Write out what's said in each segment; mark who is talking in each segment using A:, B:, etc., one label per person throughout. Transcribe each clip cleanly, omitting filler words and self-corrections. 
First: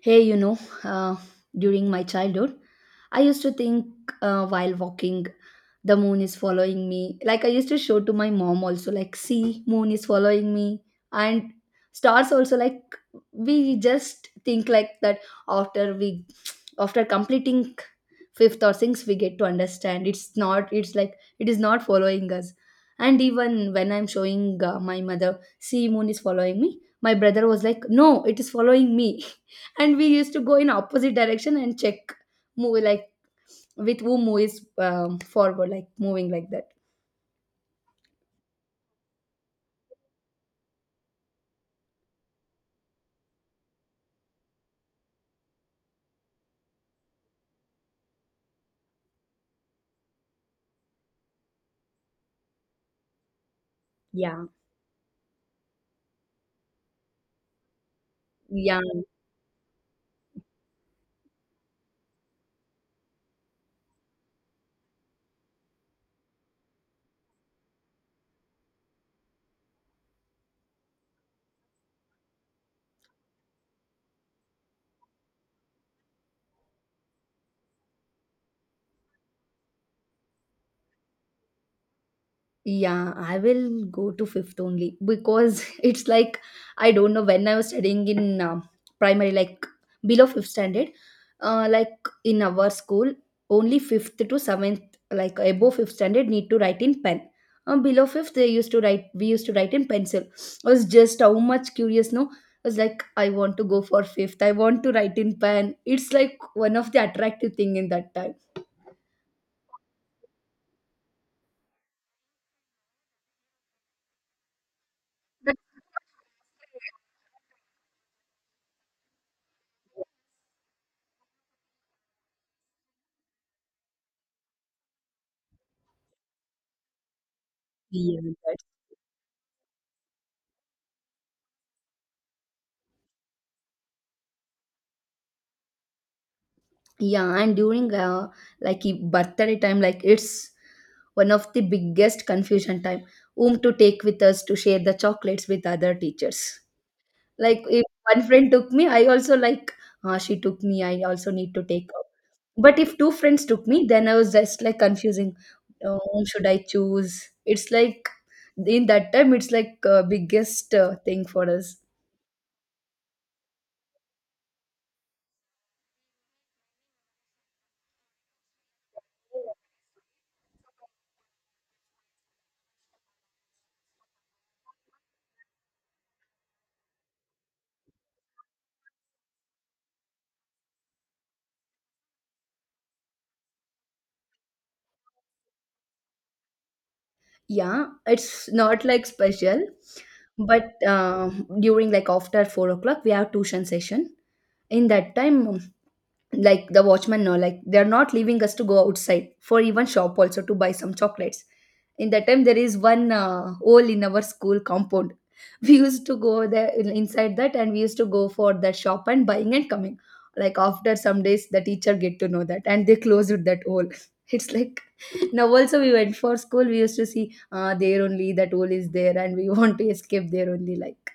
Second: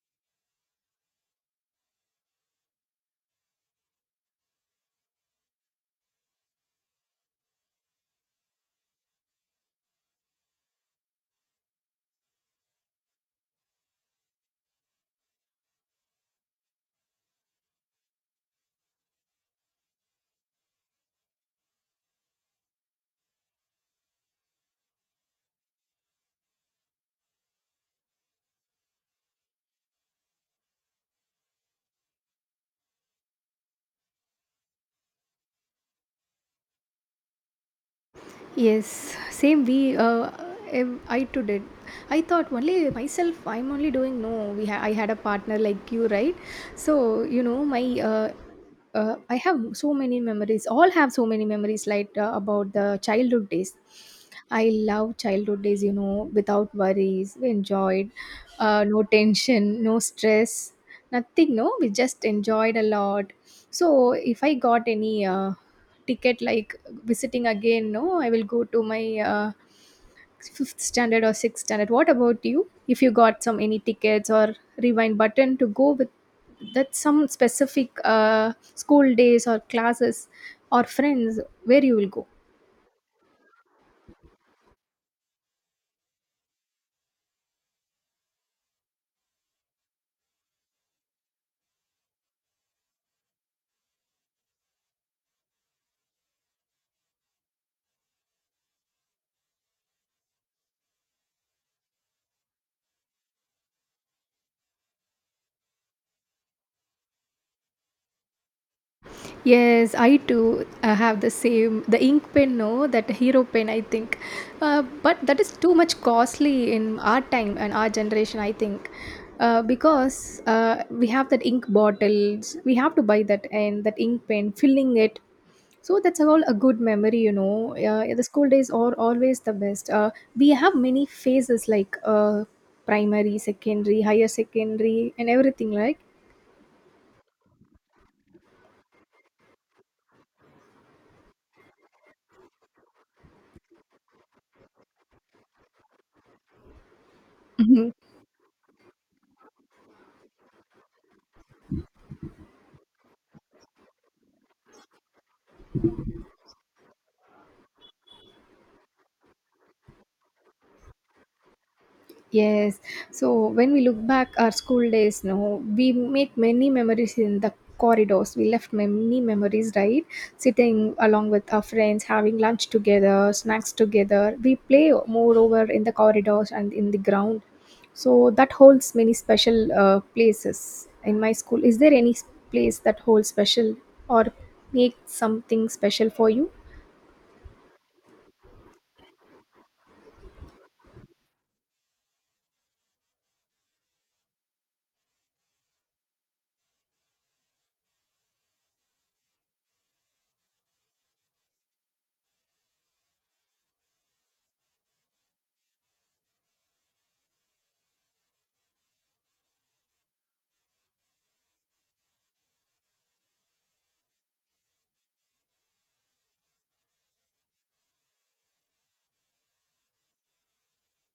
A: Hey, you know, uh, during my childhood, I used to think while walking, the moon is following me. Like I used to show to my mom also, like, see, moon is following me. And stars also, like, we just think like that after we, after completing fifth or sixth, we get to understand it's like, it is not following us. And even when I'm showing my mother, see, moon is following me, my brother was like, no, it is following me, and we used to go in opposite direction and check movie like with who movies forward like moving like that.
B: Yes, same we. I too did. I thought only myself. I'm only doing, no. I had a partner like you, right? So you know my. I have so many memories. All have so many memories, like about the childhood days.
A: Yeah.
B: I love childhood days. Without worries, we enjoyed.
A: Yeah.
B: No tension, no stress, nothing. No, we just enjoyed a lot. So if I got any ticket, like visiting again, no, I will go to my uh, fifth standard or sixth standard. What about you? If you got some any tickets or rewind button to go with that, some specific school days or classes or friends, where you will go?
A: Yeah, I will go to fifth only because it's like I don't know when I was studying in primary, like below fifth standard, like in our school, only fifth to seventh, like above fifth standard, need to write in pen. Below fifth, they used to write. we used to write in pencil. I was just how much curious, no? I was like, I want to go for fifth. I want to write in pen. It's like one of the attractive thing in that time.
B: Yes, I too have the same the ink pen, no, that hero pen, I think. But that is too much costly in our time and our generation, I think. Because we have that ink bottles, we have to buy that and that ink pen, filling it. So that's all a good memory.
A: Yeah.
B: The school days are always the best. We have many phases like primary, secondary, higher secondary, and everything like.
A: Yeah, and during birthday time, like it's one of the biggest confusion time, whom to take with us to share the chocolates with other teachers. Like if one friend took me, I also like, ah, she took me, I also need to take her. But if two friends took me, then I was just like confusing, whom should I choose? It's like in that time, it's like biggest thing for us.
B: Yes. So when we look back our school days, no, we make many memories in the corridors. We left many memories, right? Sitting along with our friends, having lunch together, snacks together. We play moreover in the corridors and in the ground. So that holds many special places in my school. Is there any place that holds special or make something special for you?
A: Yeah, it's not like special, but during like after 4 o'clock, we have tuition session. In that time, like the watchman, no, like they're not leaving us to go outside for even shop also to buy some chocolates. In that time, there is one hole in our school compound. We used to go there inside that, and we used to go for the shop and buying and coming. Like after some days, the teacher get to know that, and they closed that hole. It's like now also we went for school, we used to see there only that hole is there, and we want to escape there only, like.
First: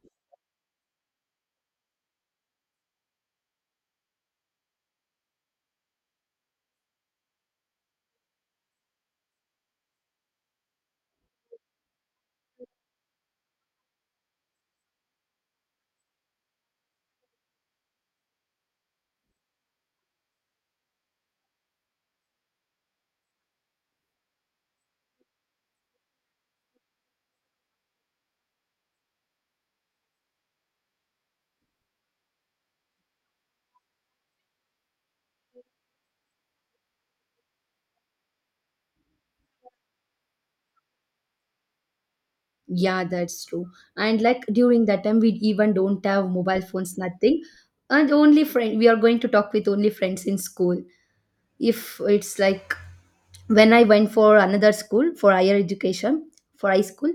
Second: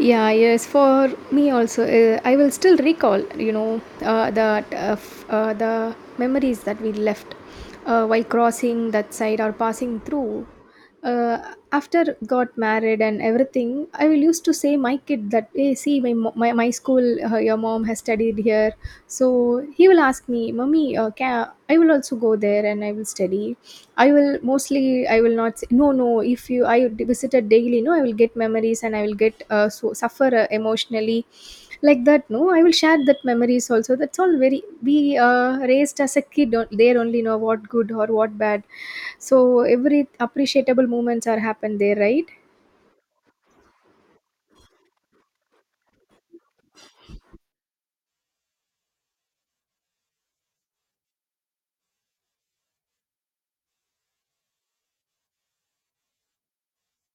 B: Yeah, yes, for me also, I will still recall, that the memories that we left while crossing that side or passing through. After got married and everything, I will used to say my kid that, hey, see, my school, your mom has studied here, so he will ask me, mommy, can I will also go there and I will study. I will mostly I will not say no, no, if you I visited daily, no, I will get memories and I will get so, suffer emotionally like that, no, I will share that memories also. That's all very we raised as a kid there only know what good or what bad. So every appreciable moments are happened there, right?
A: Yeah, that's true. And like during that time, we even don't have mobile phones, nothing. And only friend, we are going to talk with only friends in school. If it's like when I went for another school for higher education, for high school,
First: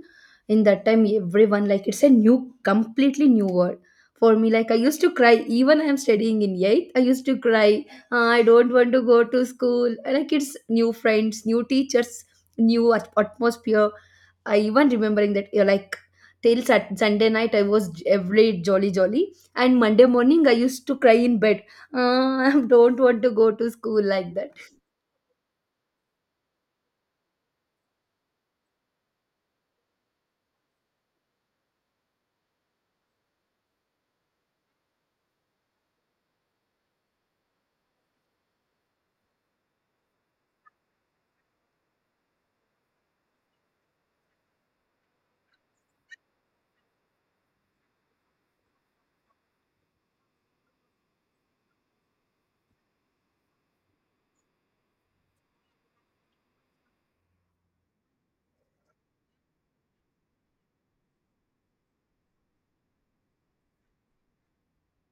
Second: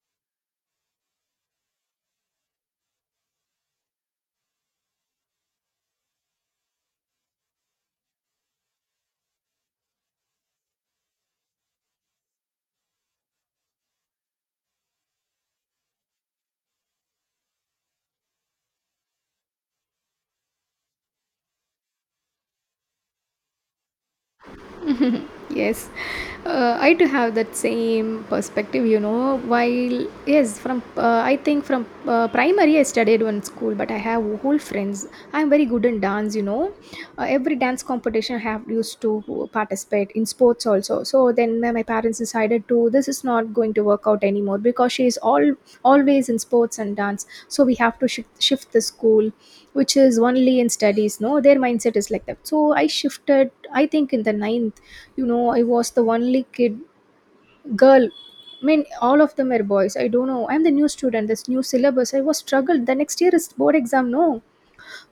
A: in that time, everyone like it's a new, completely new world. For me, like I used to cry, even I am studying in eighth, I used to cry, "Ah, I don't want to go to school. Like it's new friends, new teachers, new atmosphere. I even remembering that like till Sunday night I was every jolly jolly, and Monday morning I used to cry in bed. Uh, I don't want to go to school," like that.
B: Yes, I too have that same perspective, you know, while yes, from I think from primary I studied one school, but I have whole friends. I'm very good in dance. Every dance competition I have used to participate, in sports also, so then my parents decided to, this is not going to work out anymore because she is all always in sports and dance, so we have to shift the school, which is only in studies, no, their mindset is like that, so I shifted, I think, in the ninth. I was the only kid girl. I mean, all of them were boys. I don't know. I'm the new student. This new syllabus. I was struggled. The next year is board exam. No,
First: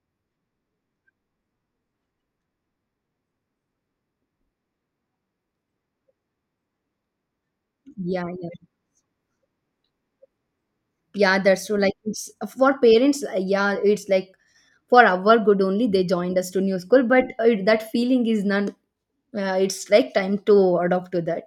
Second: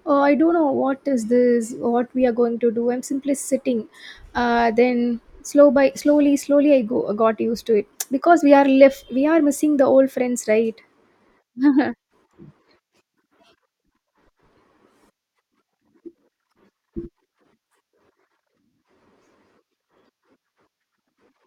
B: oh, I don't know what is this. What we are going to do. I'm simply sitting. Then slow by slowly, got used to it
A: Yeah,
B: because we are left. We are missing the old friends, right?
A: yeah. That's true. Like it's, for parents, yeah, it's like for our good only they joined us to new school, but it, that feeling is none. It's like time to adopt to that.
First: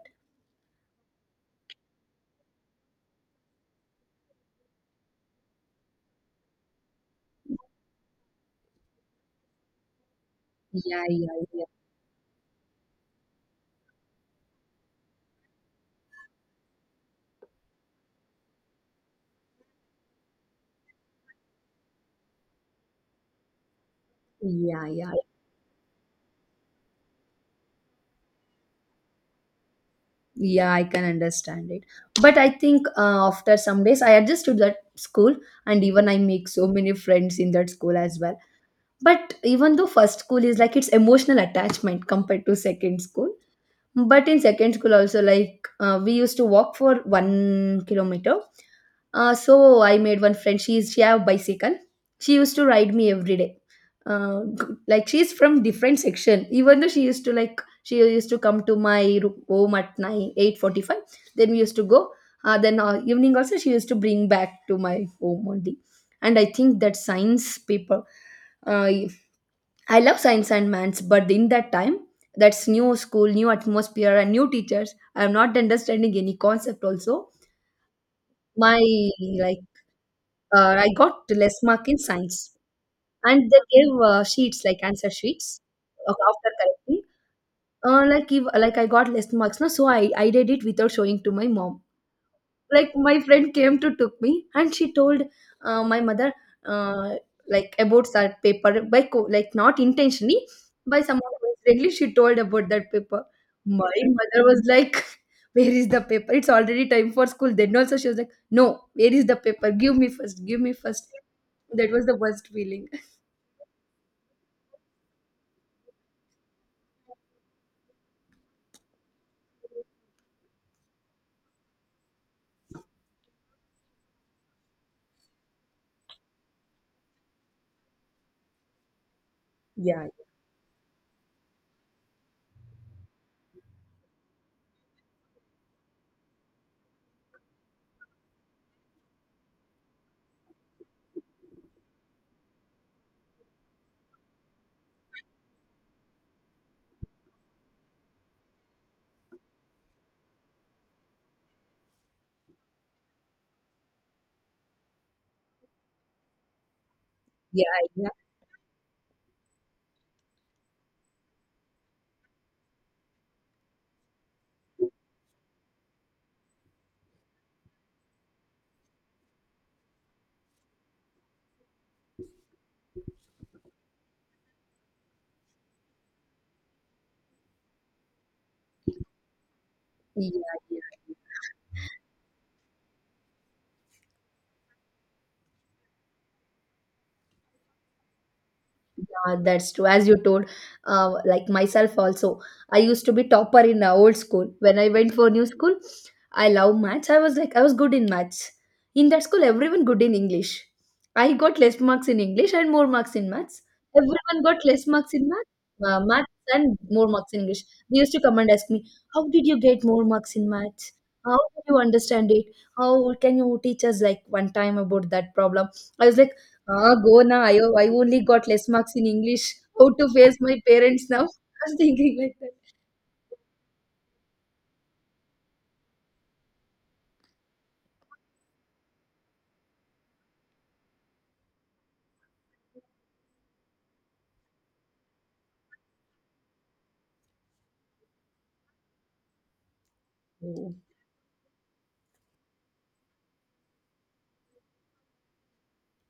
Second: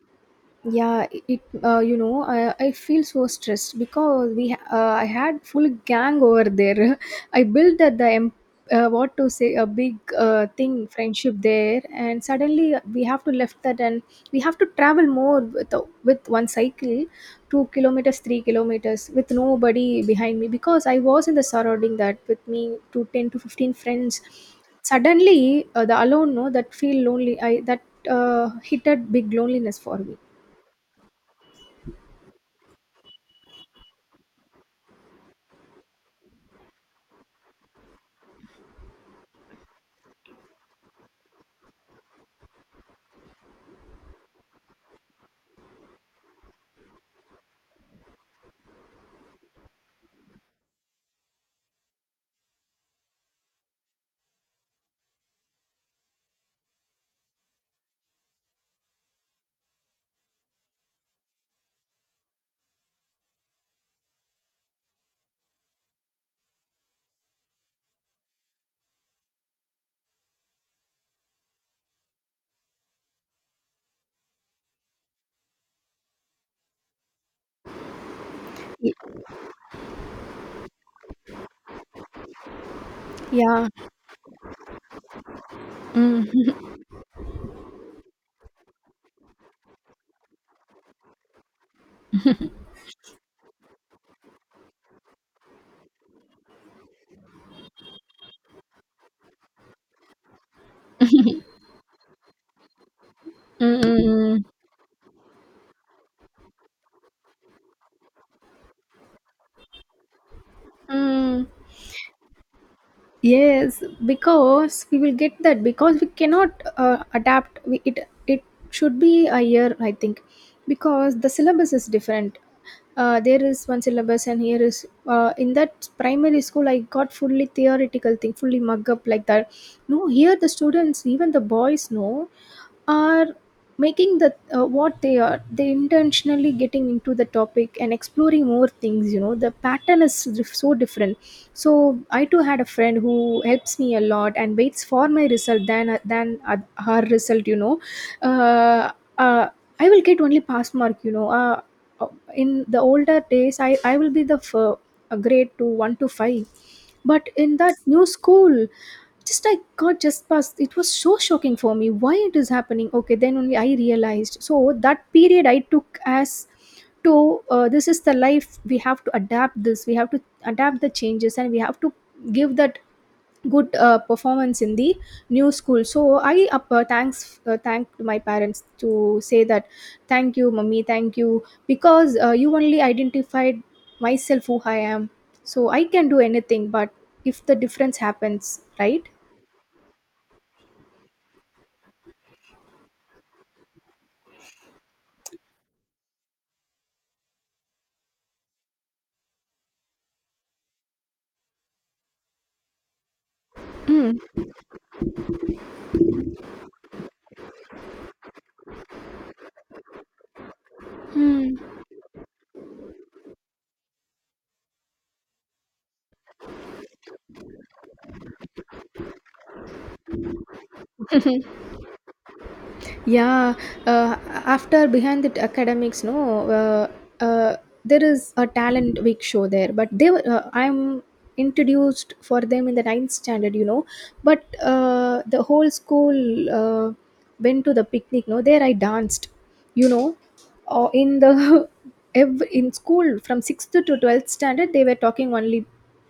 B: Yeah, it, you know I feel so stressed because I had full gang over there. I built at the what to say, a big thing
A: Yeah, yeah,
B: friendship
A: yeah,
B: there, and suddenly we have to left that, and we have to travel more with with one cycle, 2 kilometers, 3 kilometers, with nobody behind me because I was in the surrounding that with me to 10 to 15 friends.
A: yeah, yeah.
B: Suddenly, the alone, no, that feel lonely, I that hit a big loneliness for me.
A: Yeah, I can understand it. But I think after some days, I adjust to that school, and even I make so many friends in that school as well. But even though first school is like its emotional attachment compared to second school, but in second school also, like we used to walk for 1 kilometer. Uh, so I made one friend. She have bicycle. She used to ride me every day. Uh, like she's from different section. Even though she used to like she used to come to my home at nine eight forty five. Then we used to go. Then evening also she used to bring back to my home only. And I think that science paper. Uh, I love science and maths, but in that time, that's new school, new atmosphere, and new teachers. I'm not understanding any concept also my
B: Y
A: like I got less mark in science, and they
B: Yeah.
A: gave sheets like answer sheets
B: Mm.
A: after correcting. Like if like I got less marks, no, so I did it without showing to my mom. Like my friend came to took me, and she told my mother, uh, like about that paper like not intentionally, by someone accidentally she told about that paper.
B: Mm,
A: My
B: mm,
A: mother
B: mm.
A: was like where is the paper, it's already time for school, then also she was like no, where is the paper, give me first, give me first.
B: Mm.
A: That was the worst feeling.
B: Yes, because we will get that, because we cannot adapt. We, it should be a year, I think, because the syllabus is different. There is one syllabus, and here is in that primary school, I got fully theoretical thing, fully mug up like that.
A: Yeah,
B: No, here the students, even the boys, no, are making the what they are they intentionally getting into the topic and exploring more things. You know, the pattern is so different. So I too had a friend who helps me a lot and waits for my result than her result uh, uh, I will get only pass mark, you know uh, in the older days, I will be the a grade to 1 to 5, but in
A: yeah,
B: that new
A: yeah,
B: school just I got just past. It was so shocking for me. Why it is happening? Okay, then only I realized, so that period I took as to this is the life, we have to adapt this, we have to adapt the changes, and we have to give that good performance in the new school. So I up, thanks thanked my parents to say that,
A: yeah,
B: thank you
A: yeah.
B: mummy, thank you, because you only identified myself who I am, so I can do anything, but if the difference happens, right?
A: Yeah, that's true. As you told, like myself also, I used to be topper in the old school. When I went for new school, I love maths. I was good in maths. In that school, everyone good in English. I got less marks in English and more marks in maths.
B: Mm.
A: Everyone got less marks in maths, uh, maths and more marks in English. They used to come and ask me, how did you get more marks in maths? How
B: Mm.
A: did you understand it? How can you teach us like one time about that problem? I was like, ah, go na. I only got less marks in English. How to face my parents now? I was thinking like that.
B: Yeah, uh, after behind the academics, no, uh, uh, there is a talent week show there, but they were, I'm introduced for them in the ninth standard, you know, but the whole school uh, went to the picnic. No, there I danced, you know,
A: Oh.
B: in the every, in school from sixth to 12th standard, they were talking only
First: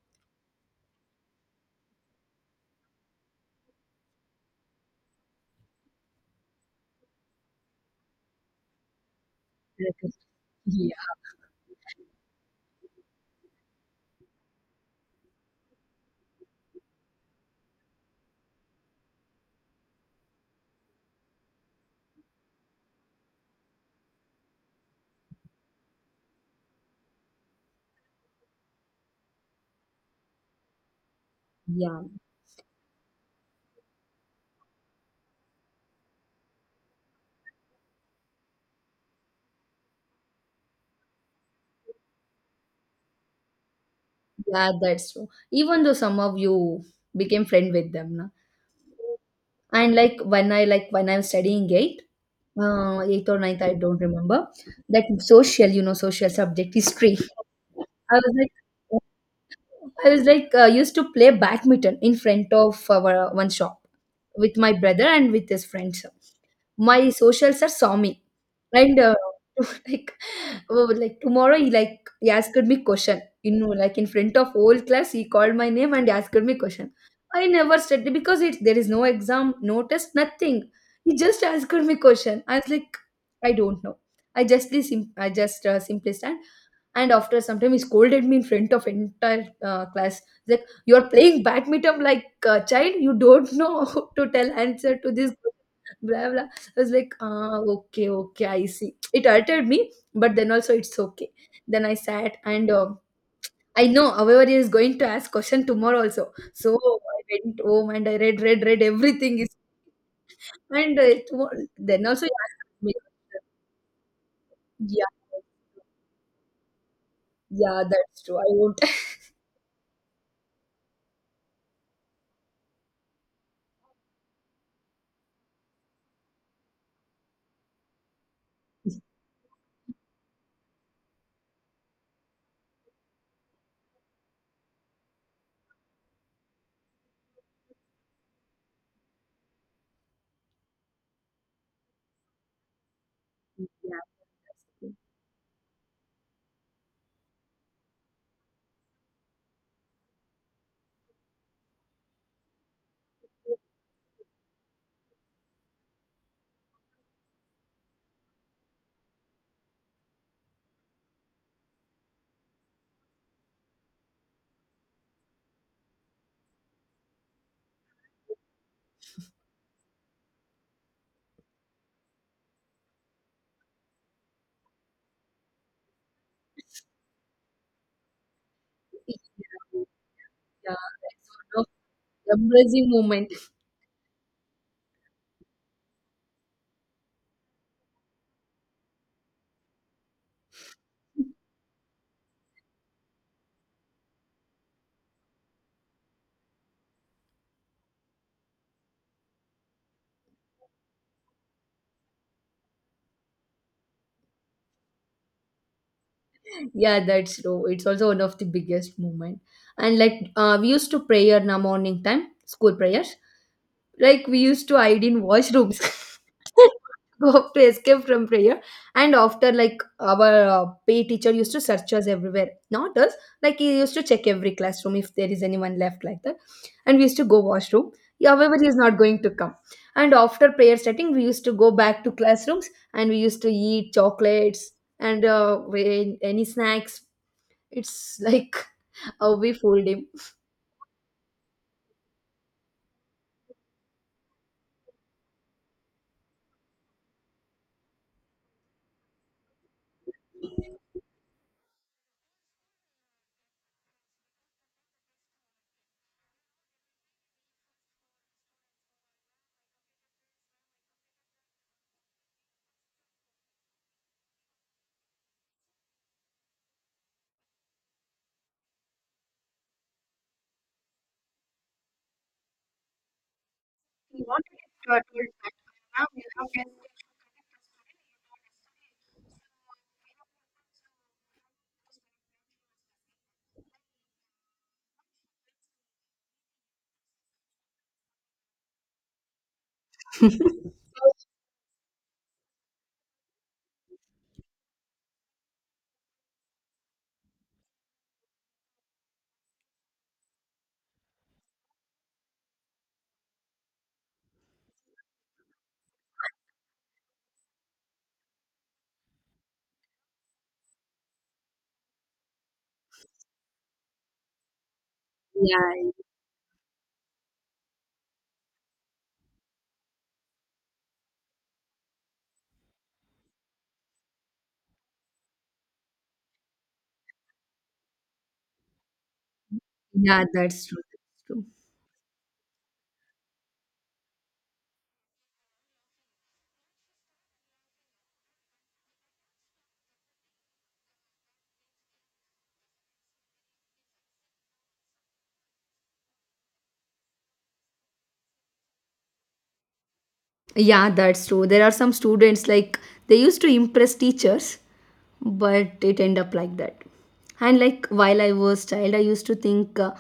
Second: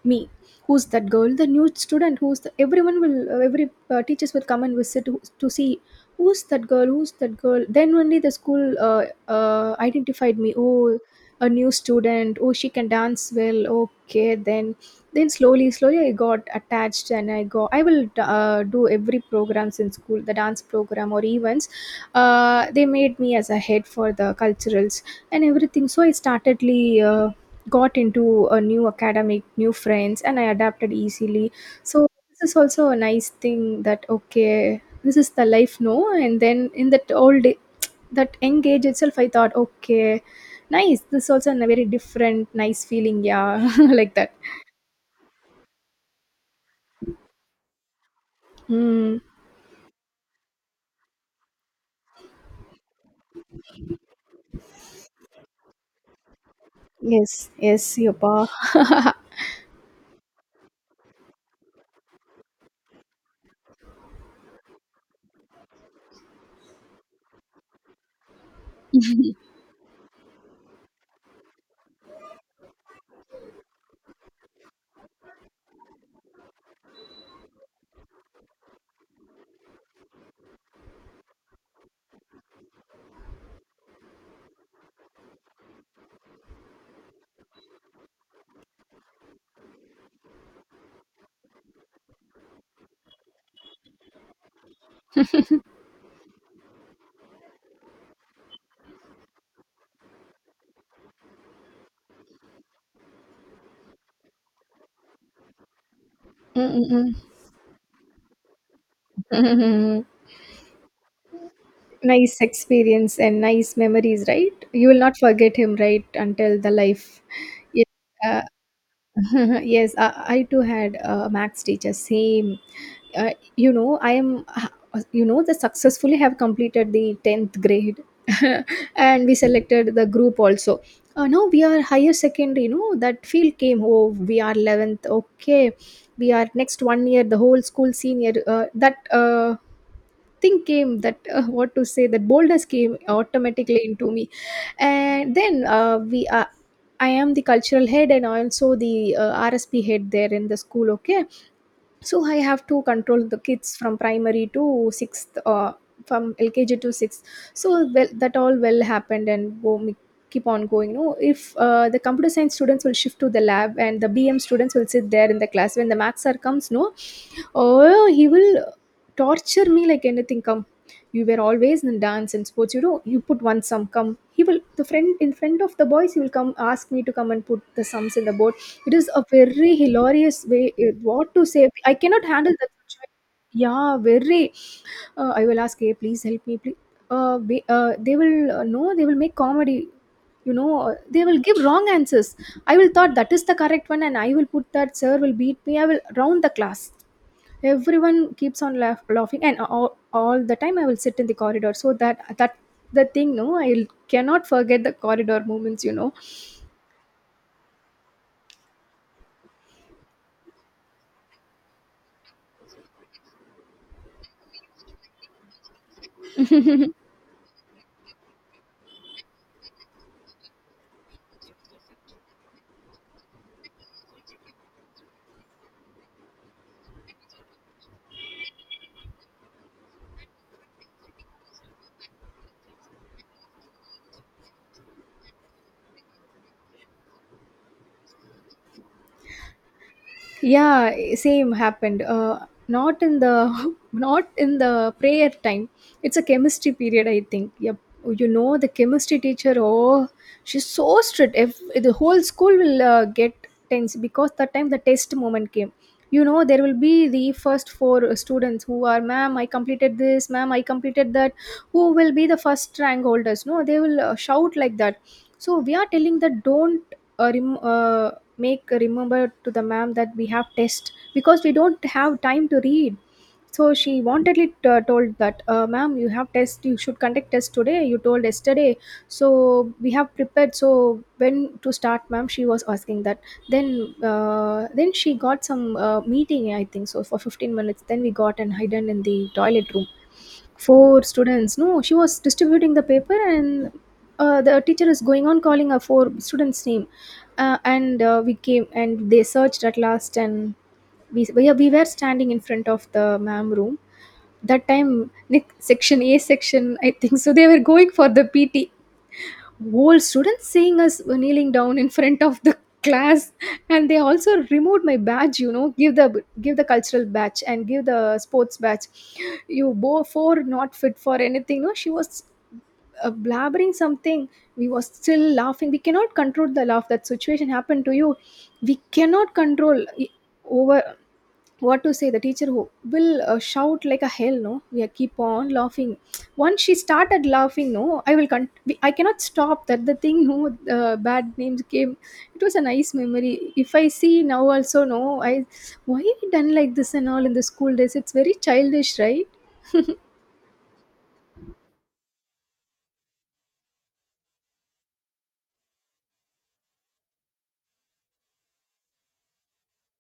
B: me. Who's that girl? The new student. Who's the, everyone will every teachers will come and visit to see who's that girl, who's that girl, then only the school
A: Okay.
B: identified me.
A: Yeah,
B: Oh, a new student, oh, she can dance well, okay, then slowly slowly I got attached, and I will do every programs in school, the dance program or events. They made me as a head for the culturals and everything, so I startedly got into a new academic, new friends, and I adapted easily.
A: yeah,
B: So this is also a nice thing that, okay, this is the life, no? And then in that old, that young age itself, I thought, okay, nice. This is also a very different, nice feeling, yeah, like that.
A: yeah, that's true. Even though some of you became friend with them, na?
B: Mm.
A: And like when I like when I'm studying eight, eighth or ninth, I don't remember, that social, you know, social subject history.
B: Yes, yes,
A: I
B: yopa.
A: was like, I was like used to play badminton in front of our one shop with my brother and with his friends. My socials are saw me, and like, oh, like tomorrow he like he asked me question. You know, like in front of whole class, he called my name and asked me question. I never studied because it there is no exam, no test, nothing. He just asked me question. I was like, I don't know. I justly I just simply stand, and after some time he scolded me in front of entire class. He's like, "You're playing badminton like a child, you don't know how to tell answer to this question," blah blah. I was like, ah, okay, okay, I see. It hurted me, but then also it's okay. Then I sat and I know however he is going to ask question tomorrow also. So
B: Mm-mm-mm.
A: I went home, and I read everything is. And then also he
B: Nice
A: asked me.
B: experience and nice memories, right? You will
A: Yeah.
B: not forget him, right, until the life.
A: Yeah, that's true, I
B: Yeah.
A: won't.
B: Yes, I too had a max teacher. Same, uh, I am, the successfully have completed the tenth grade. And we selected the group also. Now we are higher secondary. You know that field came. Oh, we are 11th. Okay, we are next one year. The whole school senior. That. Thing came that what to say, that boldness came automatically
A: Yeah.
B: into me. And then we I am the cultural head, and also the rsp head there in the school, okay. So I have to control the kids from primary to sixth, from lkg to sixth. So well, that all well happened and keep on going, no. If the computer science students will shift to the lab, and the bm students will sit there in the class when the maths are comes, no. Oh, he will torture me like anything. Come, you were always in dance and sports. You put one sum. Come, he will the friend in front of the boys. He will come ask me to come and put the sums in the board. It is a very hilarious way.
A: Yeah, that's
B: What to
A: one of
B: say? I cannot
A: the
B: handle that
A: embarrassing
B: situation.
A: moment.
B: Yeah, very. I will ask, hey, please help me, please. They will, no, they will make comedy. They will give wrong answers. I will thought that is the correct one, and I will put that. Sir will beat me. I will round the class. Everyone keeps on laughing and all the time I will sit in the corridor so that that the thing no I cannot forget the corridor moments.
A: Yeah, that's true. It's also one of the biggest moment. And like we used to prayer in the morning time, school prayers. Like we used to hide in washrooms, go to escape from prayer. And after, like our PE teacher used to search us everywhere. Not us, like he used to check every classroom if there is anyone left like that. And we used to go washroom. Yeah, however, he is not going to come. And after prayer starting, we used to go back to classrooms, and we used to eat chocolates and any snacks. It's like how we fooled him.
B: Yeah, same happened, not in the not in the prayer time. It's a chemistry period, I think. Yep. You know, the chemistry teacher, oh, she's so strict. If the whole school will get tense because that time the test moment came, you know, there will be the first four students who are, ma'am, I completed this, ma'am, I completed that, who will be the first rank holders. No, they will shout like that. So we are telling that don't uh, rem- uh, make a remember to the ma'am that we have test because we don't have time to read. So she wantedly told that, ma'am, you have test, you should conduct test today, you told yesterday, so we have prepared, so when to start, ma'am, she was asking that. Then then she got some meeting, I think so, for 15 minutes. Then we got and hidden in the toilet room. Four students, no, she was distributing the paper and the teacher is going on calling her four students name. And We came and they searched at last, and we were standing in front of the ma'am room. That time, nick section, A section, I think so, they were going for the PT. Whole students seeing us kneeling down in front of the class. And they also removed my badge, you know, give
A: Yeah,
B: the cultural badge and give the sports badge. You both four not fit for anything, no, she was blabbering something. We were still laughing, we cannot control the laugh. That situation happened to you, we cannot control.
A: yeah, that's true.
B: Over.
A: That's true.
B: What to say? The teacher who will shout like a hell. No, we are keep on laughing. Once she started laughing, no, I will I cannot stop. That the thing, no, bad names came. It was a nice memory. If I see now also, no, I why we done like this and all in the school days? It's very childish, right?
A: Yeah, that's true. There are some students like they used to impress teachers, but it end up like that. And like while I was child, I used to think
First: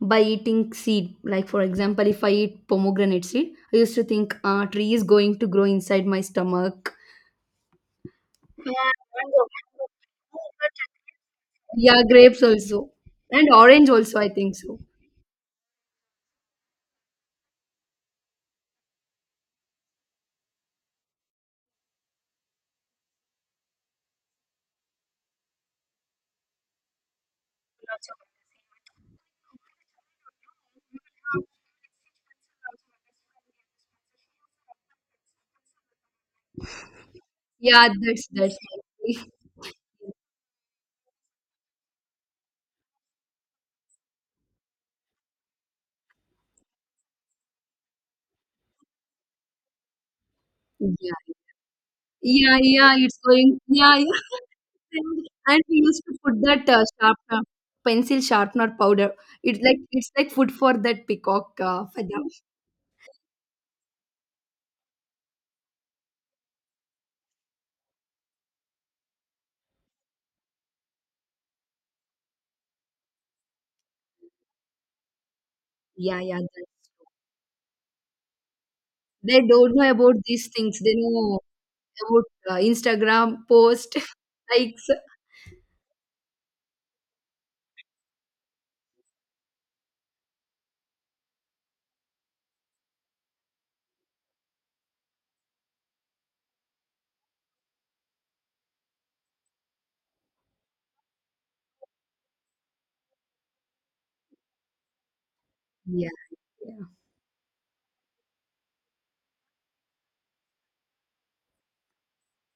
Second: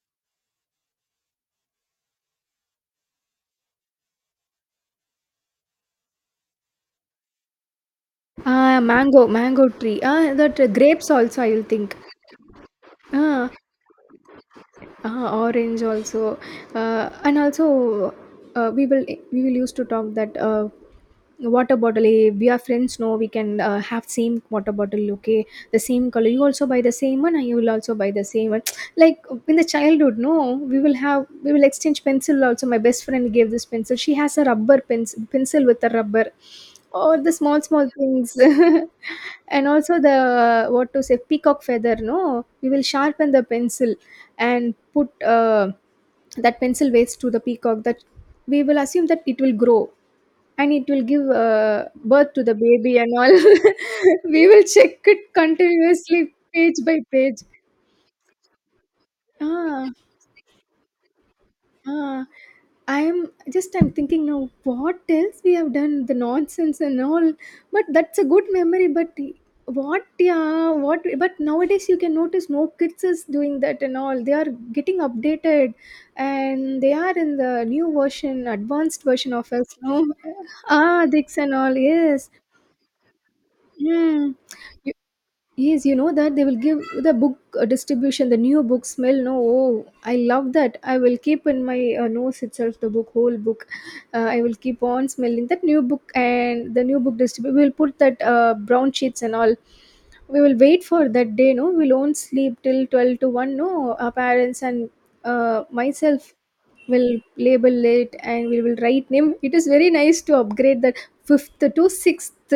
A: by eating seed, like for example, if I eat pomegranate seed, I used to think tree is going to grow inside my stomach.
B: Ah,
A: Yeah, mango.
B: mango tree. Ah, that, grapes also, I will think.
A: Yeah, grapes also, and
B: Ah,
A: orange also. I think so.
B: orange also. Uh, and also uh, we will we will used to talk that, water bottle, eh, we are friends, no, we can have same water bottle. Okay, the same color, you also buy the same one and you will also buy the same one. Like in the childhood, no, we will exchange pencil also. My best friend gave this pencil, she has a rubber pencil with a rubber, or the small
A: Yeah,
B: small things.
A: that's likely.
B: And also, the what to say, peacock feather, no, we will sharpen the pencil and put, that pencil waste to the peacock. That we will assume that it will grow and it will
A: Yeah,
B: give, birth to the
A: yeah, yeah.
B: baby
A: It's
B: and all.
A: going. Yeah, yeah.
B: We will check it
A: And we used to
B: continuously
A: put that
B: page by page.
A: pencil sharpener powder.
B: Ah,
A: It's like food for that peacock feather.
B: ah, I'm just I'm thinking now, what else we have done, the nonsense and all, but that's a good memory. But what, yeah, what, but nowadays you can notice, no, kids is doing that and all. They are getting updated,
A: Yeah, yeah. That's
B: and they are in the new version, advanced version
A: They
B: of
A: don't
B: us,
A: know
B: no.
A: about these things. They
B: Ah, dicks
A: know
B: and all.
A: about
B: Yes.
A: Instagram post
B: Hmm.
A: likes.
B: Yes, you know that they will give the book, distribution, the new book smell. No, oh, I love that. I will keep in my nose itself the book, whole book. I will keep on smelling that new book and the new book distribution. We will put that, brown sheets and all. We will wait for that day. No, we won't sleep till 12 to 1. No, our parents and,
A: Yeah,
B: myself,
A: yeah.
B: we will label it and we will write name. It is very nice to upgrade that fifth to sixth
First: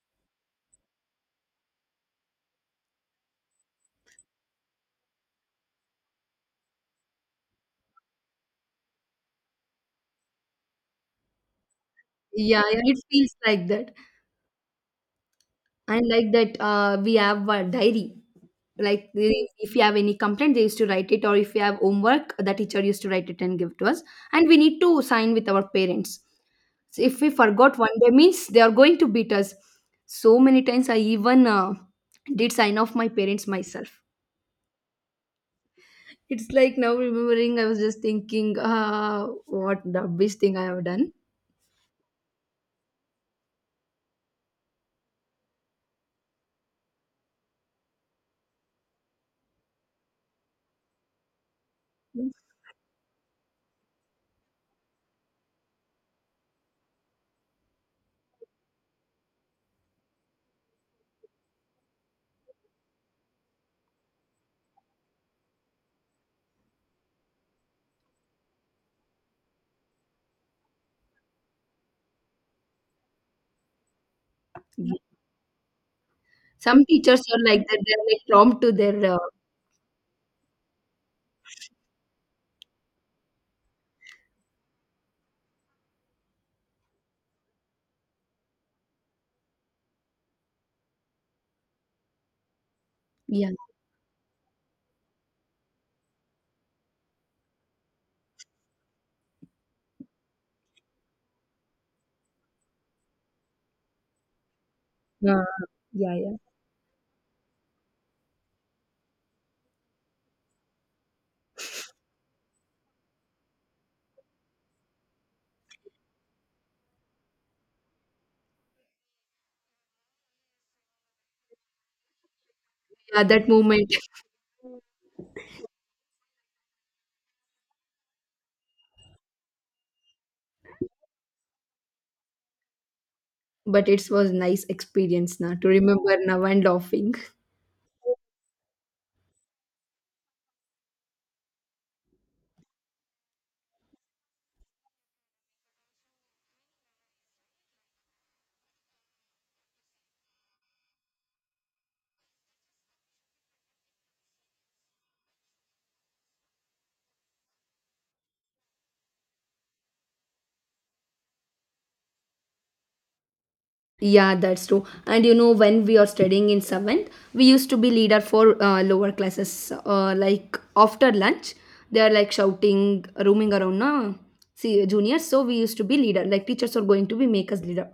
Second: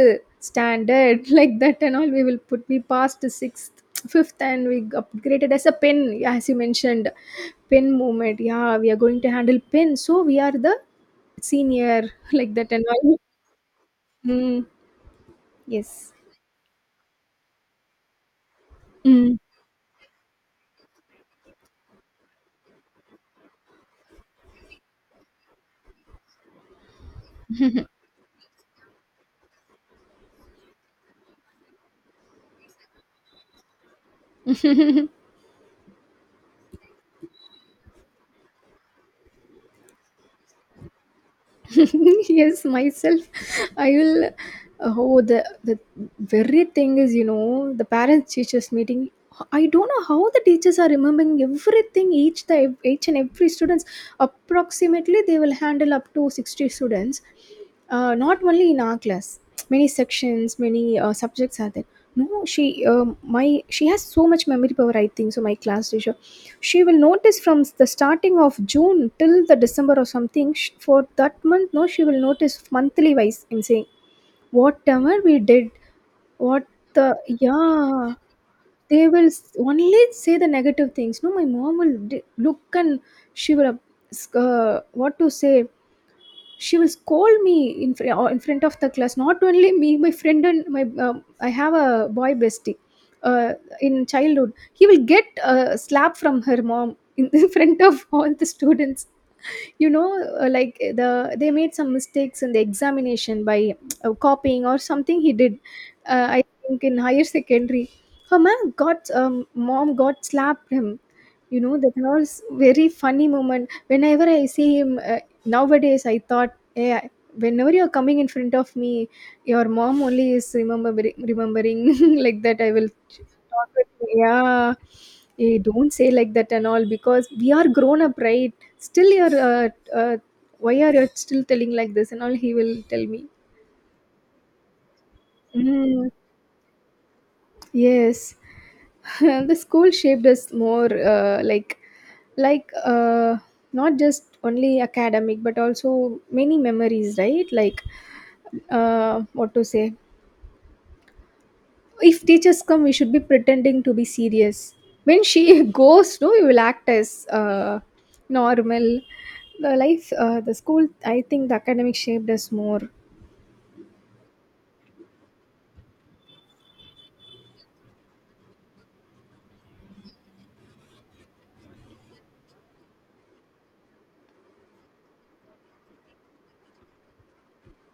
B: standard like that and all. We will put we passed the sixth fifth and we upgraded as a pen, as you mentioned, pen movement. Yeah, we are going to handle pen, so we are the senior. Like
A: Yeah,
B: that
A: yeah,
B: and
A: it
B: all.
A: feels like that.
B: Mm,
A: And
B: yes.
A: like that, we have a diary. Like
B: Mm.
A: they- if you have any complaint, they used to write it, or if you have homework, the teacher used to write it and give to us. And we need to sign with our parents. So if we forgot one day, means they are going to beat us. So many times I even did sign off my parents myself. It's like now remembering, I was just thinking, what the best thing I have done.
B: Yes, myself, I will, oh, the the very thing is, you know, the parents teachers meeting. I don't know how the teachers are remembering everything, each and every students. Approximately they will handle up to 60 students, not only in our class, many sections, many subjects are there. No, she has so much memory power, I think so. My class teacher, she will notice from the starting of June till the December or something, for that month. No, she will notice monthly wise and saying
A: Yeah.
B: whatever we did, what
A: Some
B: the,
A: teachers are like that; they're
B: yeah,
A: like prompt to
B: they
A: their
B: will only say the negative things. No, my mom will look and she will, what to say, she will scold me in, fr- or in front of the class, not only me, my friend, and my, I have a boy bestie,
A: yeah
B: uh, in childhood. He will get a slap from her mom in front of all the students, you know. Uh, like, the they made some mistakes in the examination by copying or something he did.
A: Yeah,
B: Uh,
A: yeah.
B: I think in higher secondary, her mom got slapped him, you know. That was very funny moment. Whenever I see him, nowadays, I thought, yeah, whenever you're coming in front of me, your mom only is remembering. Like that, I will
A: yeah That
B: talk
A: moment.
B: with you. Yeah. Eh, don't say like that and all, because we are grown up, right? Still, you're, uh, why are you still telling like this and all? He will tell me.
A: But it was nice experience now to
B: Mm,
A: remember now and laughing.
B: yes. The school shaped us more, like uh, not just only academic but also many memories, right? Like, what to say, if teachers come, we should be pretending to be serious. When she goes, no, you will act as, normal. The life, the school, I think the academic shaped us more.
A: Yeah, that's true. And you know, when we are studying in seventh, we used to be leader for lower classes. Like after lunch, they are like shouting, roaming around. Na, see, juniors. So we used to be leader. Like teachers are going to be make us leader.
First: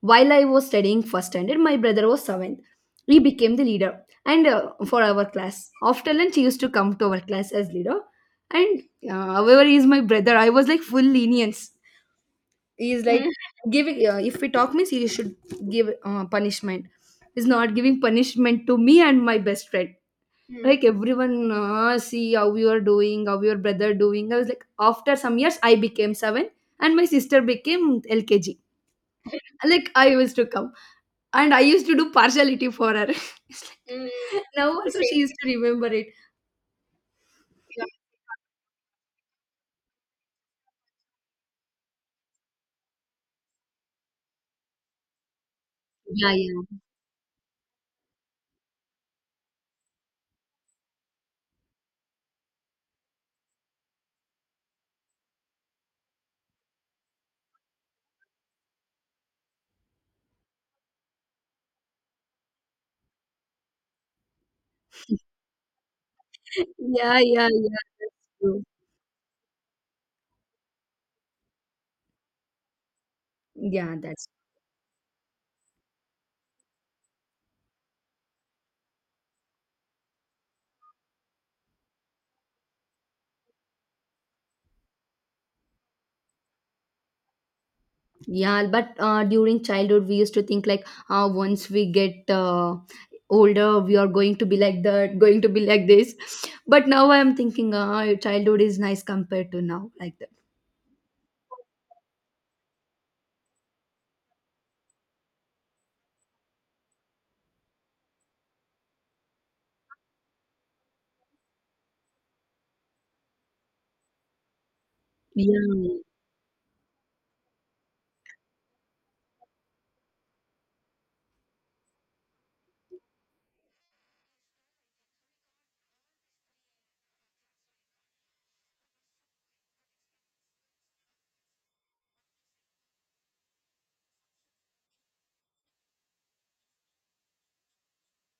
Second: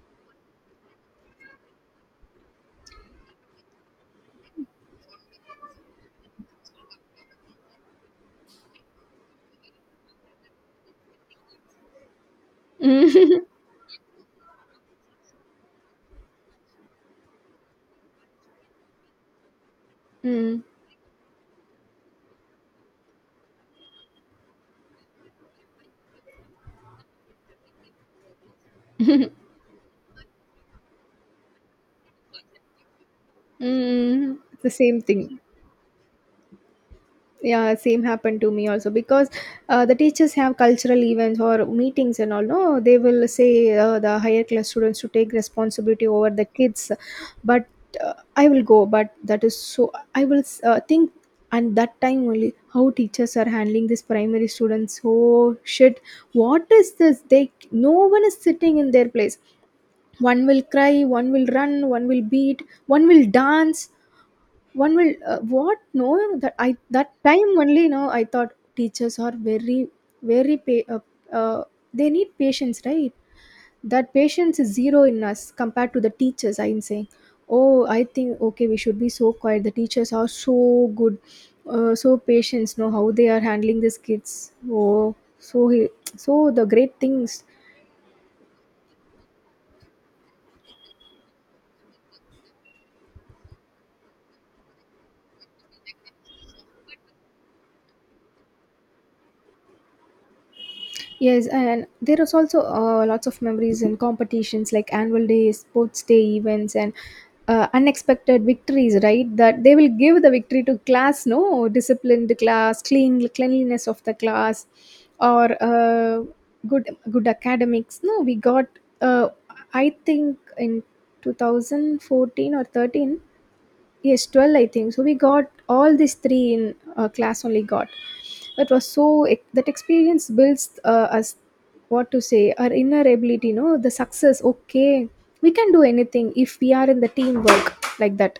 A: While I was studying first standard, my brother was seventh. He became the leader, and for our class, after lunch, he used to come to our class as leader. And however, he is my brother. I was like full lenience is
B: Mm.
A: like giving if we talk means he should give punishment. He's not giving punishment to me and my best friend.
B: Mm.
A: Hmm. Like everyone see how you are doing, how your brother doing. I was like, after some years, I became 7 and my sister became lkg. Like I used to come and I used to do partiality for her. Hmm.
B: Mm.
A: Now
B: The
A: also
B: same
A: she used
B: thing.
A: to remember it.
B: Yeah, same happened to me also, because, the teachers have cultural events or meetings and all. No, they will say, the higher class students to take responsibility over
A: Yeah,
B: the
A: yeah, yeah.
B: kids. But, I will go. But that is so, I will, think, and that time only, how teachers are handling this primary students. Oh shit! What is this? They no one is sitting in their place. One will cry, one will run, one will beat, one will dance, one will, what, no, that I that
A: Yeah, yeah,
B: time only, you
A: yeah.
B: know, I thought teachers are very very they need patience, right?
A: Yeah,
B: That
A: that's.
B: patience is zero in us compared to the teachers, I'm saying. Oh, I think, okay, we should be so quiet. The teachers are so good, so patience, know how they are handling these kids. Oh, so he, so the great things.
A: Yeah, but during childhood, we used to think like, once we get older, we are going to be like that, going to be like this. But now I'm thinking, childhood is nice compared to now, like that.
B: Yes, and there is also, lots of memories and competitions like annual days, sports day events, and, unexpected victories. Right, that they will give the victory to class. No, disciplined class, cleanliness of the class, or,
A: Yeah.
B: good academics. No, we got. Uh, I think in 2014 or 13, yes, 12, I think so, we got all these three in, class only got. That was so, that experience builds, us, what to say, our inner ability, you know, the success. Okay, we can do anything if we are in the teamwork, like that.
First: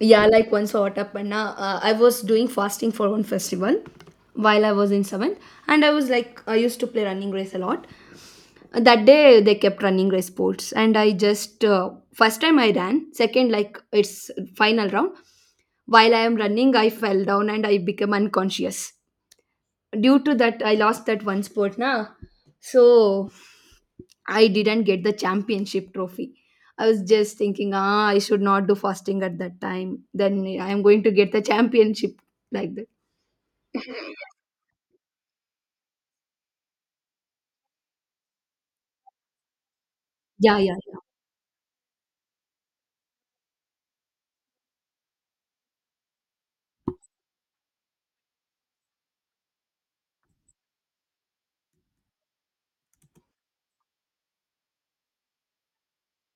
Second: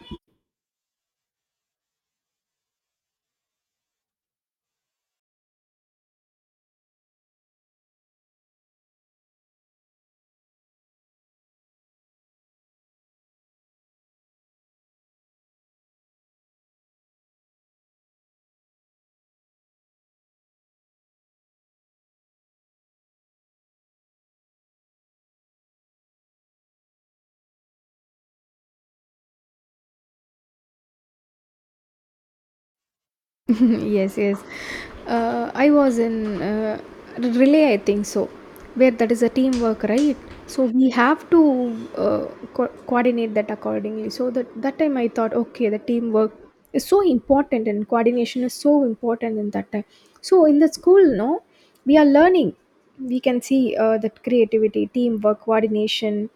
A: Yeah, like once what happened, I was doing fasting for one festival while I was in seventh, and I was like, I used to play running race a lot. That day they kept running race sports and I just first time I ran second. Like it's final round. While I am running, I fell down and I became unconscious. Due to that, I lost that one sport now. So I didn't get the championship trophy. I was just thinking, ah, I should not do fasting at that time, then I am going to get the championship, like that.
B: Yes, yes. I was in, relay, I think so, where that is a teamwork, right?
A: Yeah,
B: So
A: yeah,
B: we have to, uh, coordinate that accordingly. So that time I thought, okay, the teamwork is so important and coordination is so important in that time. So in the school, no, we are learning. We can see, that creativity, teamwork, coordination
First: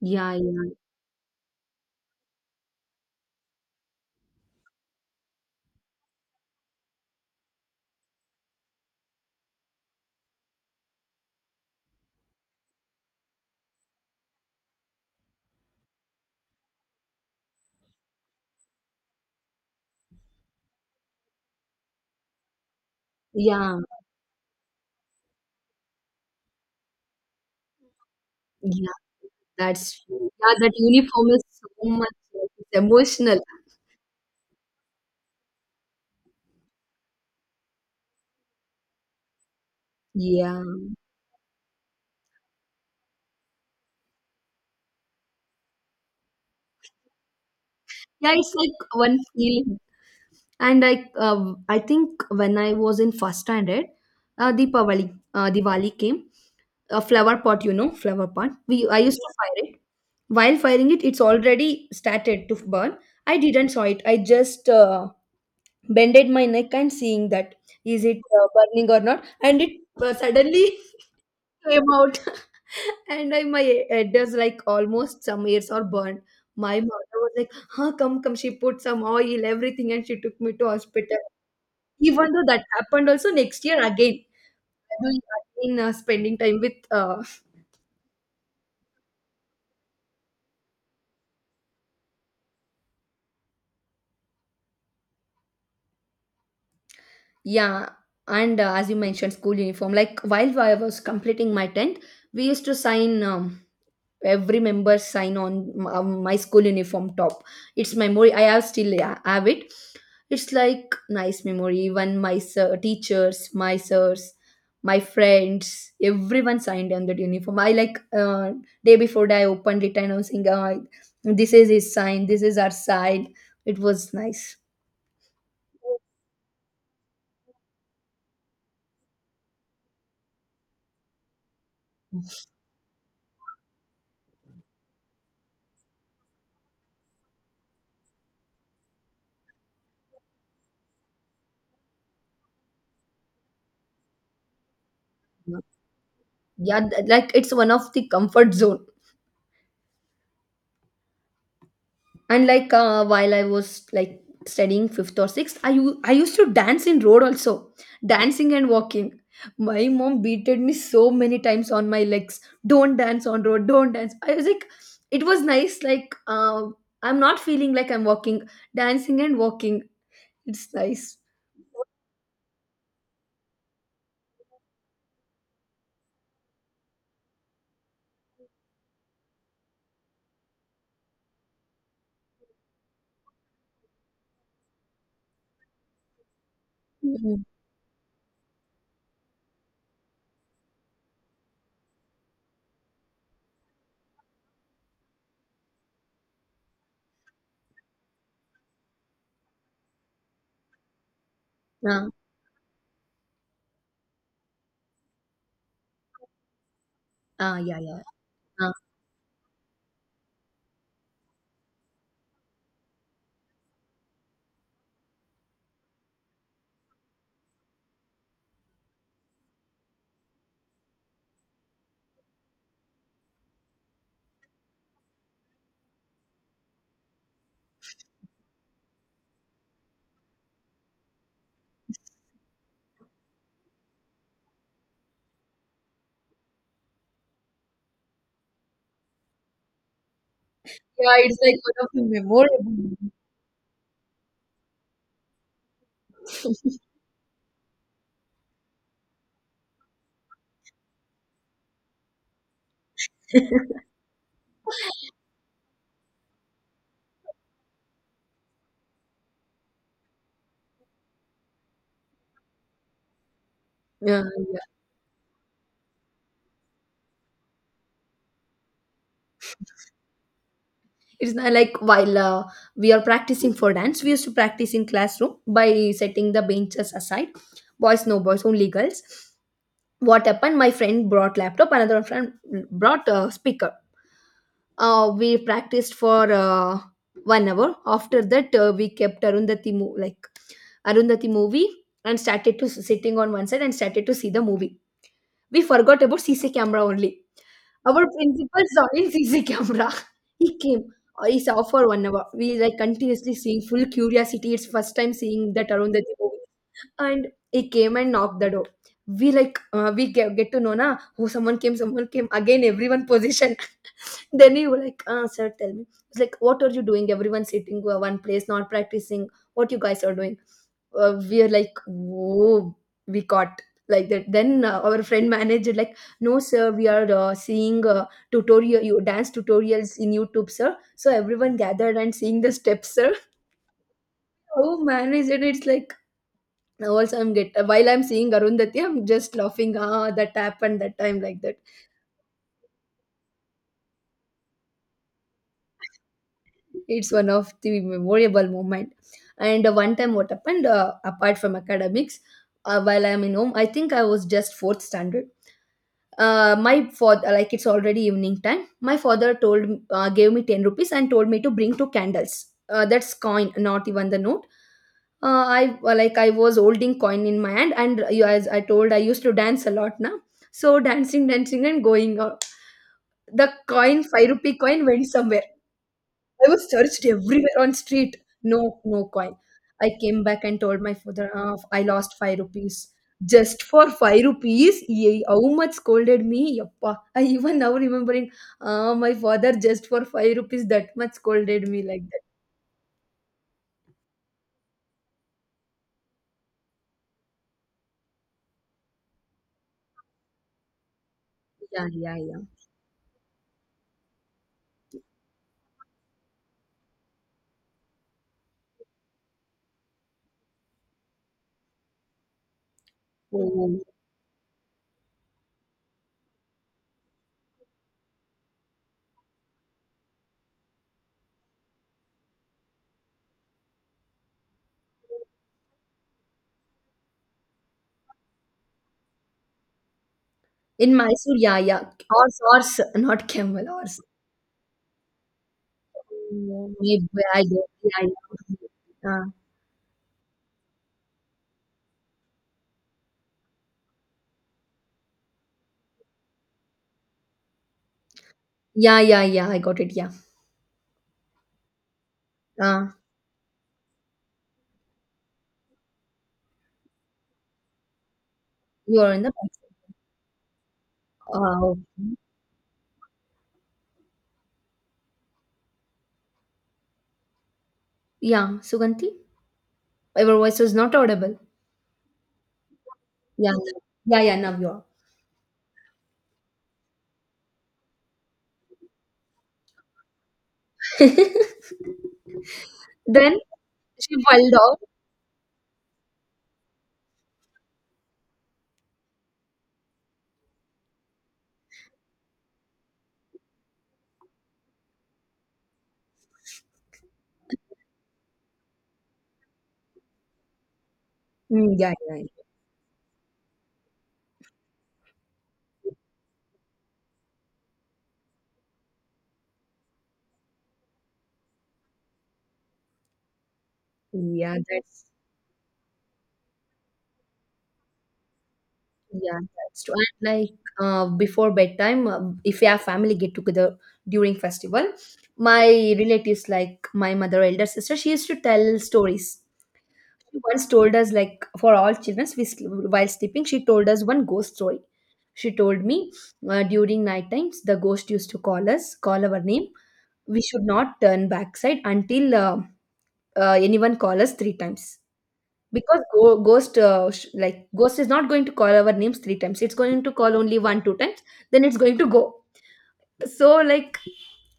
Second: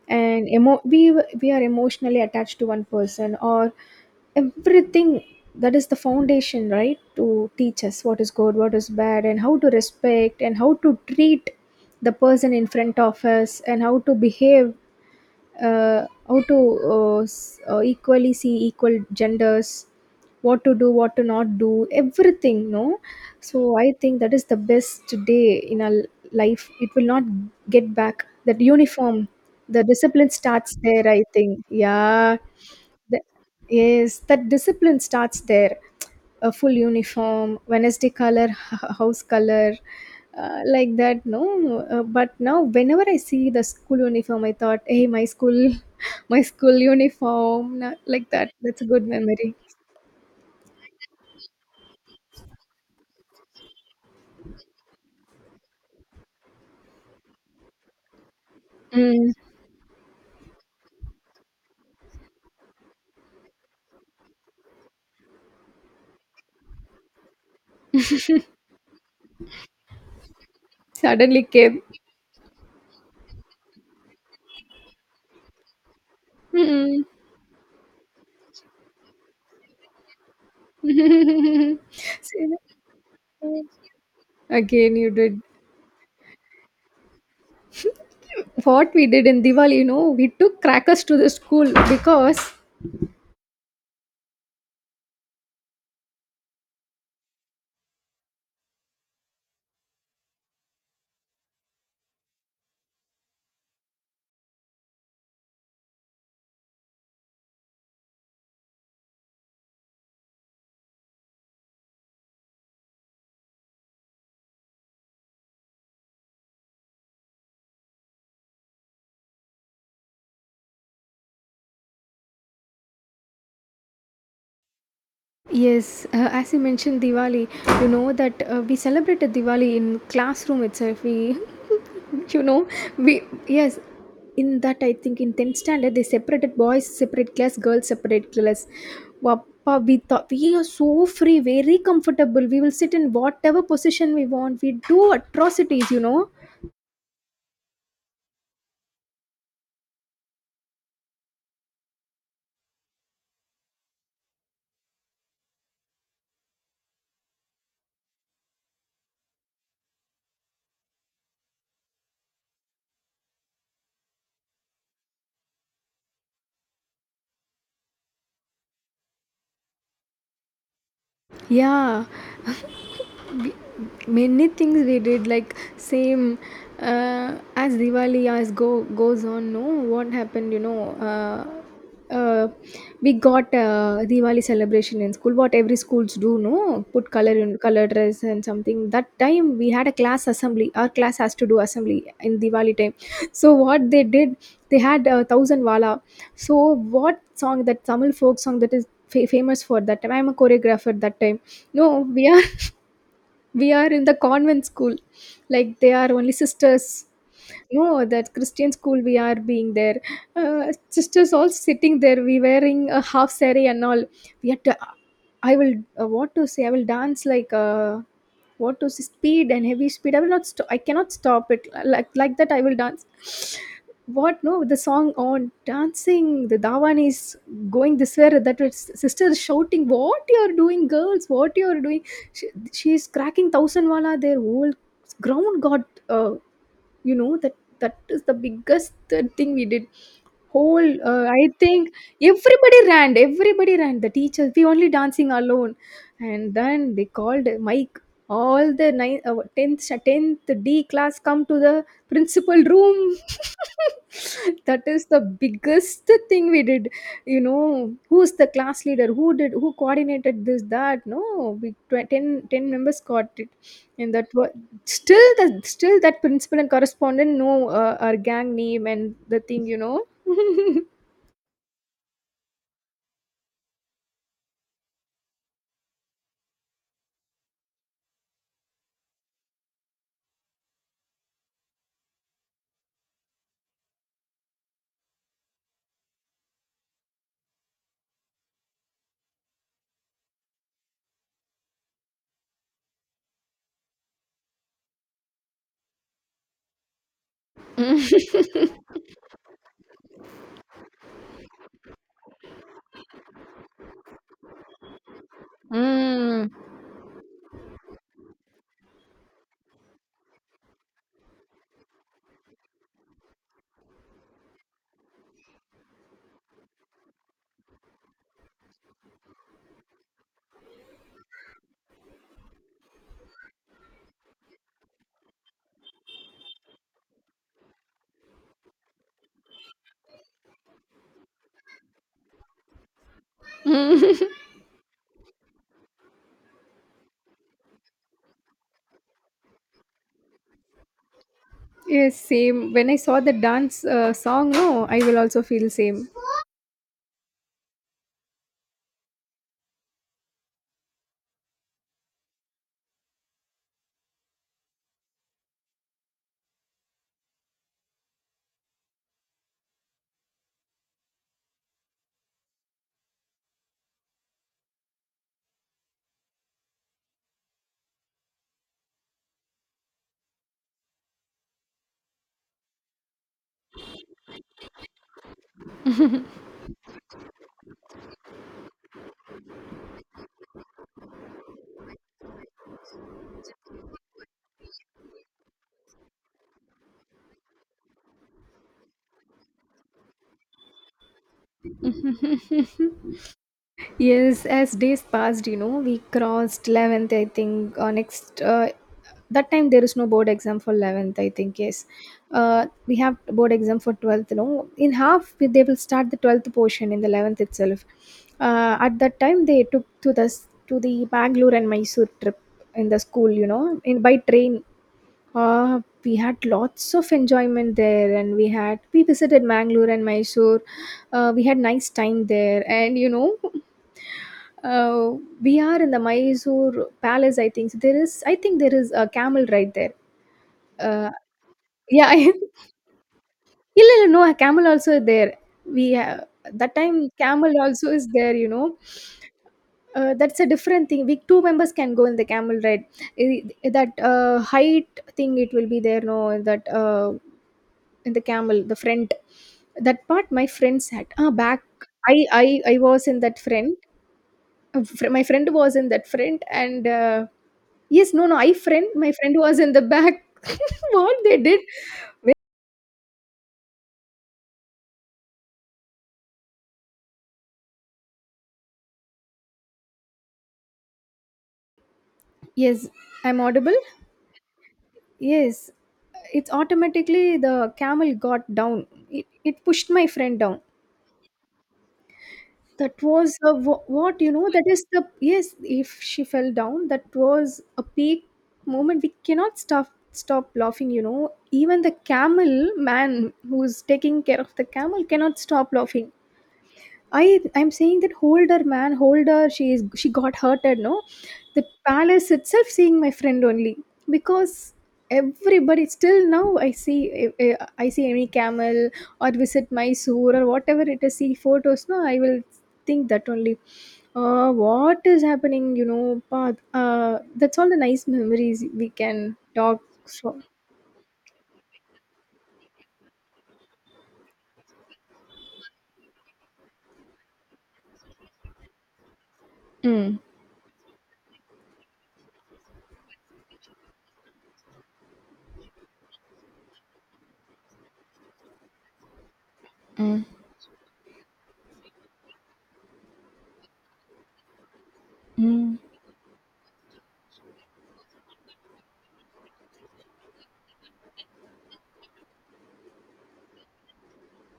A: yeah.
B: and,
A: Yeah, yeah,
B: we are emotionally attached to one person or everything. That is the foundation, right, to teach us what is good, what is bad, and how to respect and how to treat the person in front of us and how to behave, how to, equally see equal genders, what to do, what to not do, everything, no. So
A: yeah.
B: I think that is the best day in our life. It will not get back, that
A: Yeah,
B: uniform. The
A: that's true.
B: discipline
A: Yeah, that
B: starts there, I
A: uniform is
B: think.
A: so much
B: Yeah.
A: like, it's emotional.
B: Yes, that discipline starts there. A full uniform, Wednesday color, house color,
A: Yeah.
B: like that. No, but now whenever I see the school uniform, I thought, hey, my school, my school uniform, na-, like
A: Yeah, it's
B: that. That's a
A: like
B: good
A: one
B: memory.
A: feeling. And I think when I was in first standard, Deepavali, Diwali came. A flower pot, you know, flower pot. We I used
B: Mm,
A: to fire it. While firing it, it's already started to burn. I didn't saw it. I just bended my neck and seeing that is it burning or not, and it suddenly
B: suddenly came.
A: came out and I, my headers like almost some ears are burned. My
B: Mm.
A: mother was like, huh, come, come. She put some oil, everything, and she took me to hospital. Even though
B: See,
A: that happened also next year again,
B: again, you
A: doing
B: did.
A: again spending time with,
B: What we did in Diwali, you know, we took crackers to the school because,
A: yeah. And as you mentioned, school uniform. Like while I was completing my 10th, we used to sign every member sign on my school uniform top. It's memory I have still. Yeah, have it. It's like nice memory. Even my sir, teachers, my sirs, my friends, everyone signed on that uniform. I like day before day I opened it and I was saying this is his sign, this is our sign. It was nice.
B: yes, as you mentioned Diwali, you know that, we celebrated Diwali in classroom itself. We, you know, we yes, in that, I think in tenth standard they separated boys separate class, girls separate class. Wappa, we thought we are so free, very comfortable. We will sit in whatever position we want. We do atrocities, you know.
A: Like it's one of the comfort zone. And like while I was like studying fifth or sixth, I used to dance in road also, dancing and walking. My mom beated me so many times on my legs, don't dance on road, don't dance. I was like, it was nice like, I'm not feeling like I'm walking, dancing and walking, it's nice.
B: Yeah. Many things we did like same, as Diwali as go goes on, no? What happened, uh, we got Diwali celebration in school. What every schools do, no? Put color
A: Mhm.
B: in color dress and something. That time we had a class assembly. Our class has to do assembly in Diwali time. So what they did, they had a thousand wala. So what song, that Tamil folk song that is famous for that time. I'm a choreographer that time, no?
A: Ah,
B: We are in the convent school. Like they are only sisters.
A: ah, yeah, yeah.
B: No, that Christian
A: Ah.
B: school we are being there. Sisters all sitting there. We wearing a half saree and all. We had to. I will, what to say. I will dance like, what to say, speed and heavy speed. I will not. I cannot stop it, like that. I will dance. What, no? The song on dancing. The Dawan is going this way, that way. Sister is shouting, "What you are doing, girls? What you are doing?" She she's cracking thousand-wala. Their whole ground got, uh, you know, that is the biggest thing we did. Whole,
A: Yeah, it's
B: I
A: like one of
B: think
A: the
B: everybody
A: memorable.
B: ran. Everybody ran. The teachers, we only dancing alone, and then they called Mike. All the nine, 10th, 10th D class, come to the principal room. That is the biggest thing we did. You know who's the class leader, who did, who coordinated this, that? No, 10, ten members got it. And
A: Yeah,
B: that was still the, still that principal and correspondent know, our gang name and the thing, you know.
A: it's not like while we are practicing for dance, we used to practice in classroom by setting the benches aside. Boys, no boys, only girls. What happened, my friend brought laptop, another friend brought a speaker. We practiced for 1 hour. After that we kept like Arundhati movie and started to sitting on one side and started to see the movie. We forgot about C C camera only. Our principal saw in CC camera. He came. He saw for 1 hour. We like continuously seeing, full curiosity. It's first time seeing that Arundhati movie. And he came and knocked the door. We like, we get to know, na, oh, someone came, someone came again, everyone position. Then he was like, sir tell me, it's like, what are you doing, everyone sitting one place, not practicing, what you guys are doing. We are like, whoa, we caught, like that. Then our friend manager like, no sir, we are seeing tutorial, you dance tutorials in youtube sir, so everyone gathered and seeing the steps sir. Oh manager, it's like, also, I'm get while I'm seeing Arundhati, I'm just laughing. Ah, that happened that time, like that.
B: Yes, same. When I saw the dance, song, no, I will also feel same.
A: It's one of the memorable moment. And one time, what happened? Apart from academics, while I'm in home, I think I was just fourth standard. My father like, it's already evening time, my father told, gave me 10 rupees and told me to bring two candles. That's coin, not even the note. I was holding coin in my hand, and you, as I told, I used to dance a lot now. So dancing dancing and going, the coin, 5 rupee coin went somewhere. I was searched everywhere on street. No, no coin. I came back and told my father, "Ah, I lost five rupees. Just for five rupees, Ye- how much scolded me? Yappa. I even now remembering, ah, my father, just for five rupees, that much scolded me, like that.
B: Yes, as days passed, you know, we crossed 11th, I think, or next. That time there is no board exam for 11th, I think, yes.
A: Yeah, yeah, yeah.
B: We have board exam for 12th, you know. In half, they will start the 12th portion in the 11th itself. At that time, they took to the, to the Bangalore and Mysore trip in the school, you know,
A: Oh.
B: in by train. We had lots of enjoyment there, and we visited Bangalore and Mysore. We had nice time there, and you know. Uh, we are in the Mysore Palace, I think. So there is, I think there is a camel right there.
A: In
B: Uh,
A: Mysore, yeah, yeah.
B: yeah.
A: Horse, horse, not camel,
B: இல்ல,
A: horse.
B: no, a camel also there. We have,
A: Oh,
B: that time
A: maybe I
B: camel
A: don't.
B: also
A: Yeah,
B: is there, you know.
A: yeah.
B: That's a different thing. We two members can go in the camel ride. I- That, height thing, it will be there, no? That, in the camel, the
A: Yeah,
B: front.
A: yeah, yeah. I got it.
B: That
A: Yeah.
B: part my friend sat. Ah, back. I, I, I
A: Uh,
B: was in that friend. My friend was in that front, and yes, no, no, I friend
A: you
B: my
A: are in the
B: friend
A: back.
B: was in the back. What they did?
A: Uh, Yeah, Suganti, your voice was not audible.
B: Yes, I'm
A: Yeah,
B: audible.
A: yeah, yeah. Now you are.
B: Yes, it's automatically the camel got down. It pushed my friend down. That
A: Then
B: was a,
A: she
B: what, you know,
A: filed
B: that
A: off.
B: is the, yes, if she fell down, that was a peak moment. We cannot stop laughing, you know. Even the camel man, who's taking care of the camel, cannot stop laughing. I'm saying that, "Hold her, man, hold her. She got hurted, no?" The
A: Mm, yeah, yeah,
B: palace
A: yeah.
B: itself seeing my friend only, because everybody, still now, I see any camel or visit Mysore or whatever it is, see photos, no? I will think that only.
A: Yeah,
B: What
A: that's.
B: is happening? You know. But, that's all the nice memories we can
A: Yeah, that's
B: talk.
A: true. And
B: So.
A: like before bedtime, if our family get together during festival, my relatives like my mother, elder sister, she used to tell stories.
B: Mm,
A: She once told us, like, for all children, while sleeping, she told us one ghost story. She told me during night times, the ghost used to call us, call our name.
B: mm,
A: We should not turn backside until anyone call us three times.
B: mm,
A: Because ghost, like ghost, is not going to call our names three times. It's going to call only one, two times. Then it's going to go. So like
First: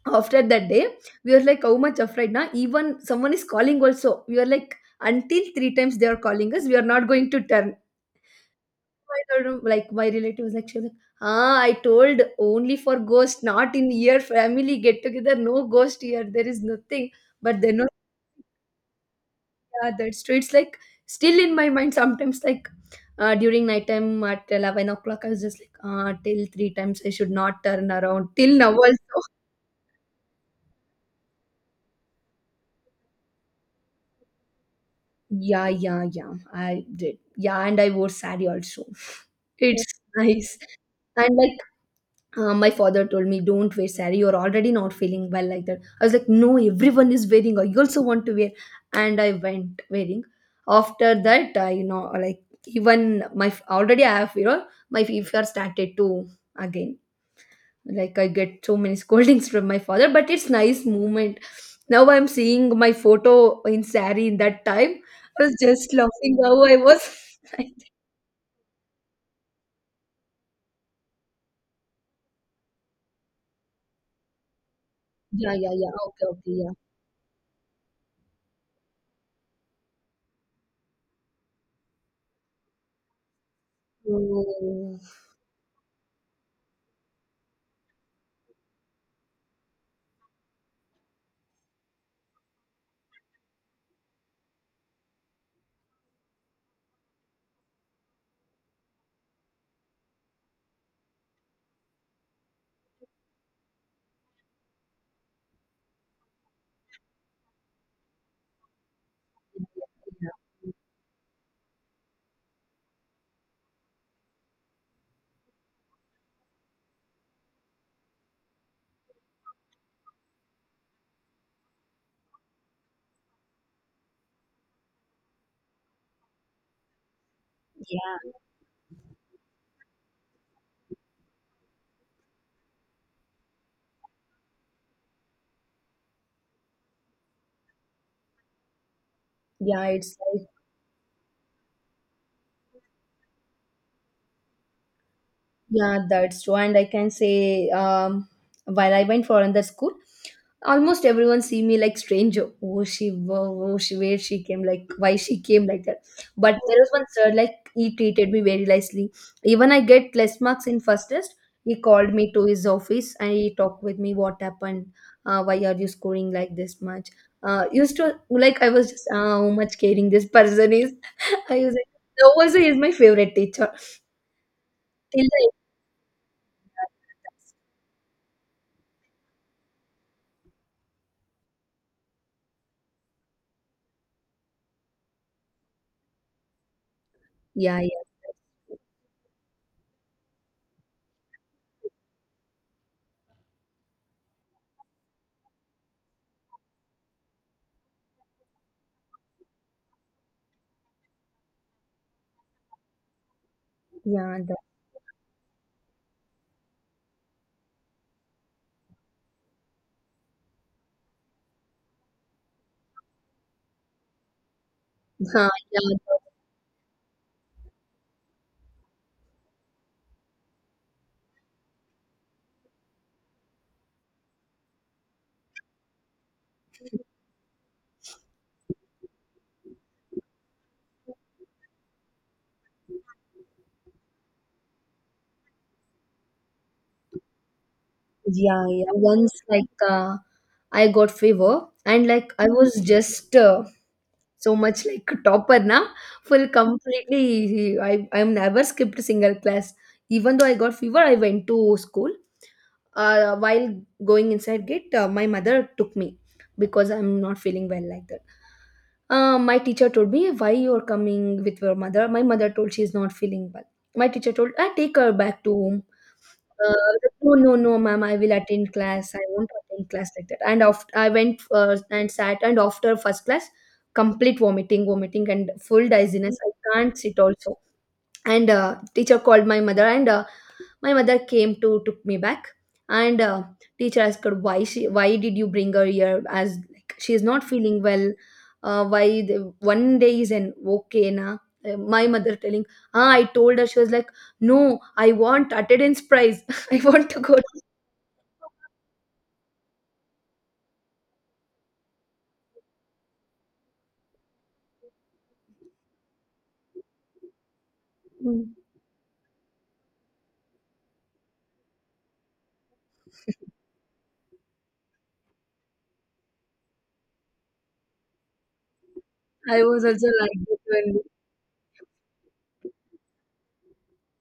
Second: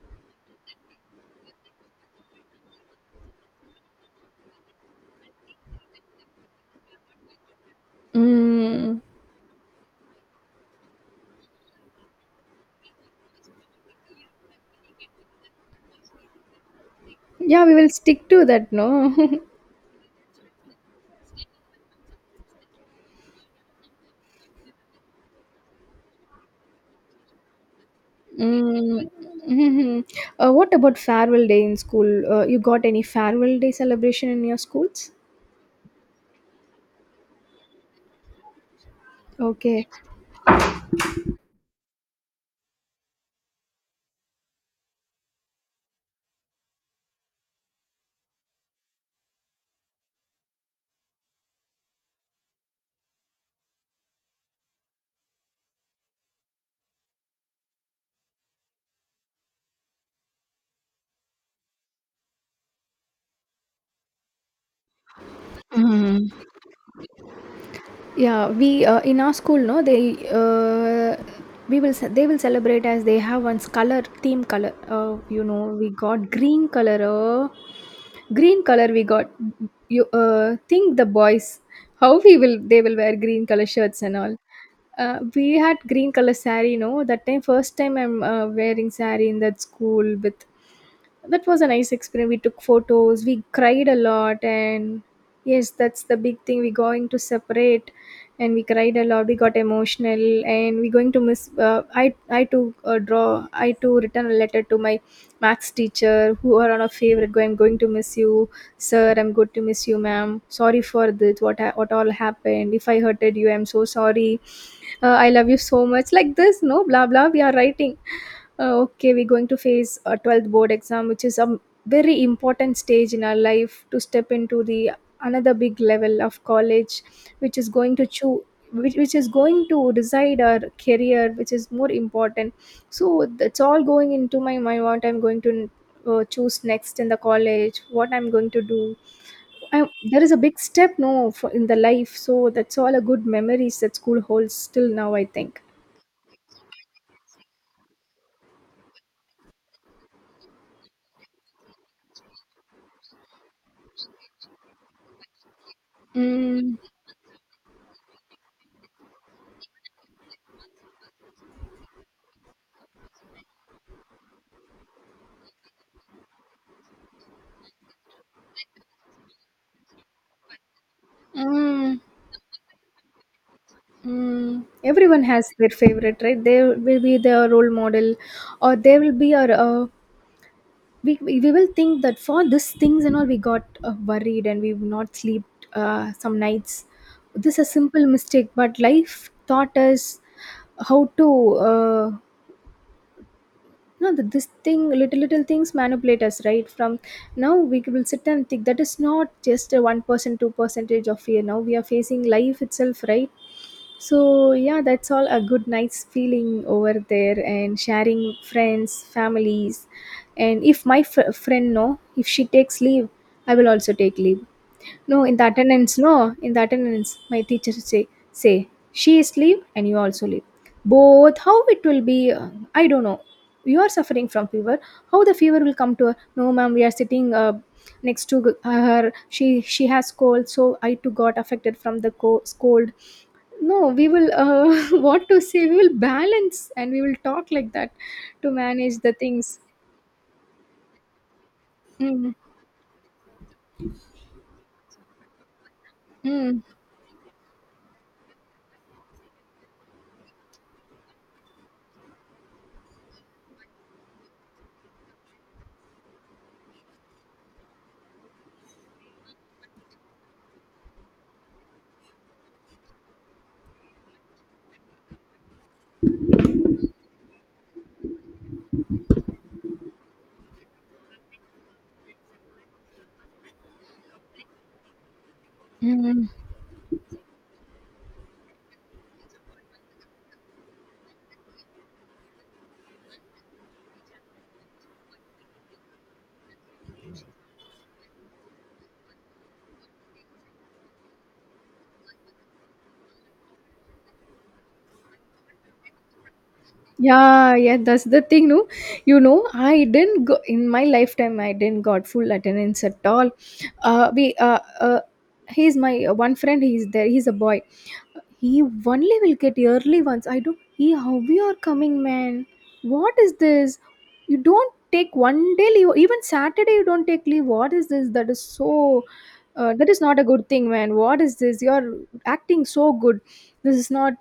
A: after that day, we were like, how much afraid now? Even someone is calling also, we are like, until three times they are calling us, we are not going to turn.
B: mm.
A: I don't like, my relative was like, she was like, ah, I told only for ghost, not in your family get together, no ghost here, there is nothing. But
B: Yeah, we
A: then, oh,
B: will stick to that, no?
A: yeah, that's true. It's like still in my mind sometimes, like during nighttime at 11 o'clock, I was just like, ah, till three times, I should not turn around. Till now,
B: Mm.
A: also.
B: Mhm. What about farewell day in school? You got any farewell day celebration in your schools?
A: Yeah, yeah, yeah, I did. Yeah, and I wore sari also. It's
B: Okay.
A: nice. And like my father told me, don't wear sari, you're already not feeling well, like that. I was like, no, everyone is wearing, I also want to wear. And I went wearing. After that, I you know, like, even already I have, you know, my fever started to again. Like I get so many scoldings from my father, but it's nice moment. Now I'm seeing my photo in sari, in that time, I was just laughing
B: Mhm.
A: how I was.
B: Yeah, we, in our school, no, they, they will celebrate as they have one color theme color. You
A: Yeah, yeah,
B: know, we
A: yeah, okay,
B: got
A: okay,
B: green
A: yeah.
B: color. Green color we got. You, think the boys, how we will they will wear green color shirts and all.
A: Oh,
B: We had green color sari. No, that time first time I'm, wearing sari in that school. With that was a nice experience. We took photos, we cried a lot, and yes, that's the big thing. We're going to separate, and we cried a lot. We got emotional, and we're going to miss. I to, draw. I to return a letter to my maths teacher who are on a favorite. Go, I'm going to miss you, sir. I'm going to miss you,
A: yeah,
B: ma'am. Sorry for this. What all happened? If I hurted you, I'm so sorry. I love you so much. Like this, no, blah blah. We are writing, okay, we're going to face a 12th board exam, which is a very important stage in our life to step into the another big level of college, which is going to choose. Which is going to decide our career, which is more important. So that's all going into my mind, what I'm going to, choose next in the college, what I'm going to do.
A: yeah, it's
B: There is a
A: like.
B: big step, no, in the life, so that's all a good memories that school holds till now, I think.
A: Yeah, that's true. And I can say, while I went for another school, almost everyone see me like stranger. Oh, she, wo- oh, she, where she came, like why she came, like that. But there
B: Mm,
A: was one sir, like he treated me very nicely. Even I get less marks in first test, he called me to his office and he talked with me what happened. Why are you scoring like this much? Used to, like I was just how much caring this person is. I was like,
B: mm.
A: no, also he is my favorite teacher
B: Mm,
A: till
B: everyone has
A: the
B: their favorite, right? They will be their
A: end.
B: role model, or they will be our. We will think that for these things and all, we got, worried, and we've not slept, some nights. This is a
A: Yeah,
B: simple
A: yeah,
B: mistake, but life taught us how to. No, that this thing, little little things manipulate us, right? From now, we will sit and think that is not just a 1%, two percentage of fear. Now we are facing life itself, right?
A: yeah,
B: So
A: the,
B: yeah, that's all a good nice feeling over there, and sharing friends, families. And if my friend, no, if she takes leave, I will also take leave. No, in the
A: yeah, the,
B: attendance, no, in the attendance, my teacher say she is leave and you also leave. Both, how it will be, I don't know. You are suffering from fever. How the fever will come to her? No, ma'am, we are sitting, next to her. She has cold, so I too got affected from the cold, no. We will, what to say, we will balance, and we will talk like that, to
A: yeah, yeah.
B: manage the
A: Once
B: things.
A: like I got fever and
B: Mm,
A: like I was just so much like topper na, full
B: mm,
A: completely. I never skipped a single class. Even though I got fever, I went to school. While going inside gate, my mother took me because I'm not feeling well, like that. My teacher told me, why you are coming with your mother. My mother told, she is not feeling well. My teacher told, I take her back to home. Uh, no, no, no, ma'am. I will attend class. I won't attend class, like that. And after I went and sat, and after first class, complete vomiting, vomiting, and full
B: mm.
A: dizziness. I can't sit also. And teacher called my mother, and my mother came to took me back. And teacher asked her, why she, why did you bring her here as like, she is not feeling well. Why the, one day is an okay na. My mother telling, ah, I told her. She was like, no, I want attendance prize. I want to go
B: Yeah, yeah, that's the thing, no. You know, I didn't go in my lifetime. I didn't got full attendance at all. We he's my, one friend. He's there. He's a boy.
A: to-"
B: He only will get early ones. I don't. He, how we are coming, man? What is this? You don't take one day leave. Even Saturday, you don't take leave. What is this? That is so.
A: I was
B: That is
A: also
B: not a
A: like,
B: good
A: that
B: thing, man.
A: when-
B: What is this? You're acting so good. This is not,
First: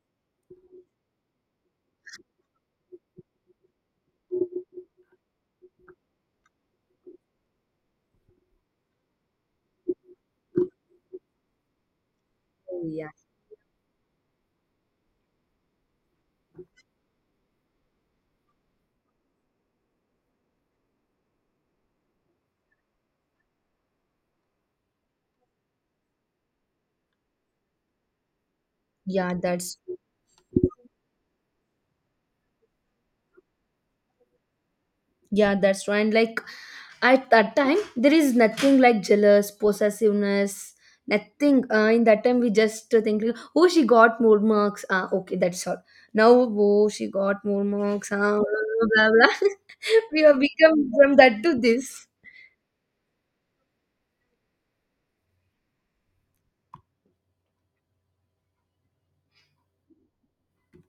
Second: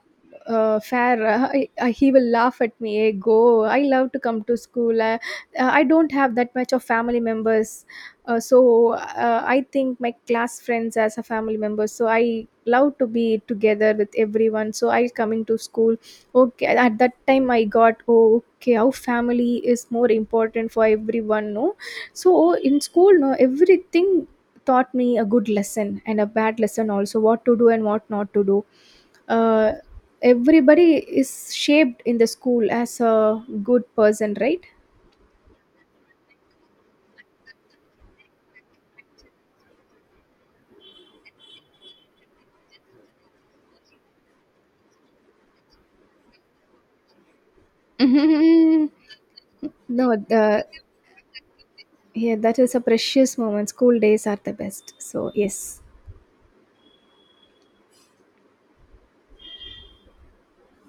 B: fair. He will laugh at me. Hey, go. I love to come to school. I don't have that much of family members. So I think my class friends as a family member. So I
A: oh,
B: love to
A: yeah,
B: be together with everyone. So I coming to school. Okay. At that time I got, oh, okay, how family is more important for everyone. No. So in school, no, everything taught me a good lesson and a bad lesson also, what to do and what not to do.
A: yeah,
B: Uh.
A: that's.
B: Everybody is shaped in the school as a good person, right?
A: Yeah, that's right. And like at that time, there is nothing like jealous, possessiveness, nothing. In that time, we just think, oh, she got more marks. Ah, okay, that's all. Now, oh, she got more marks. Ah, blah, blah, blah.
B: No,
A: We have
B: the
A: become from that to this.
B: Yeah, that is a precious moment. School days are the best. So yes.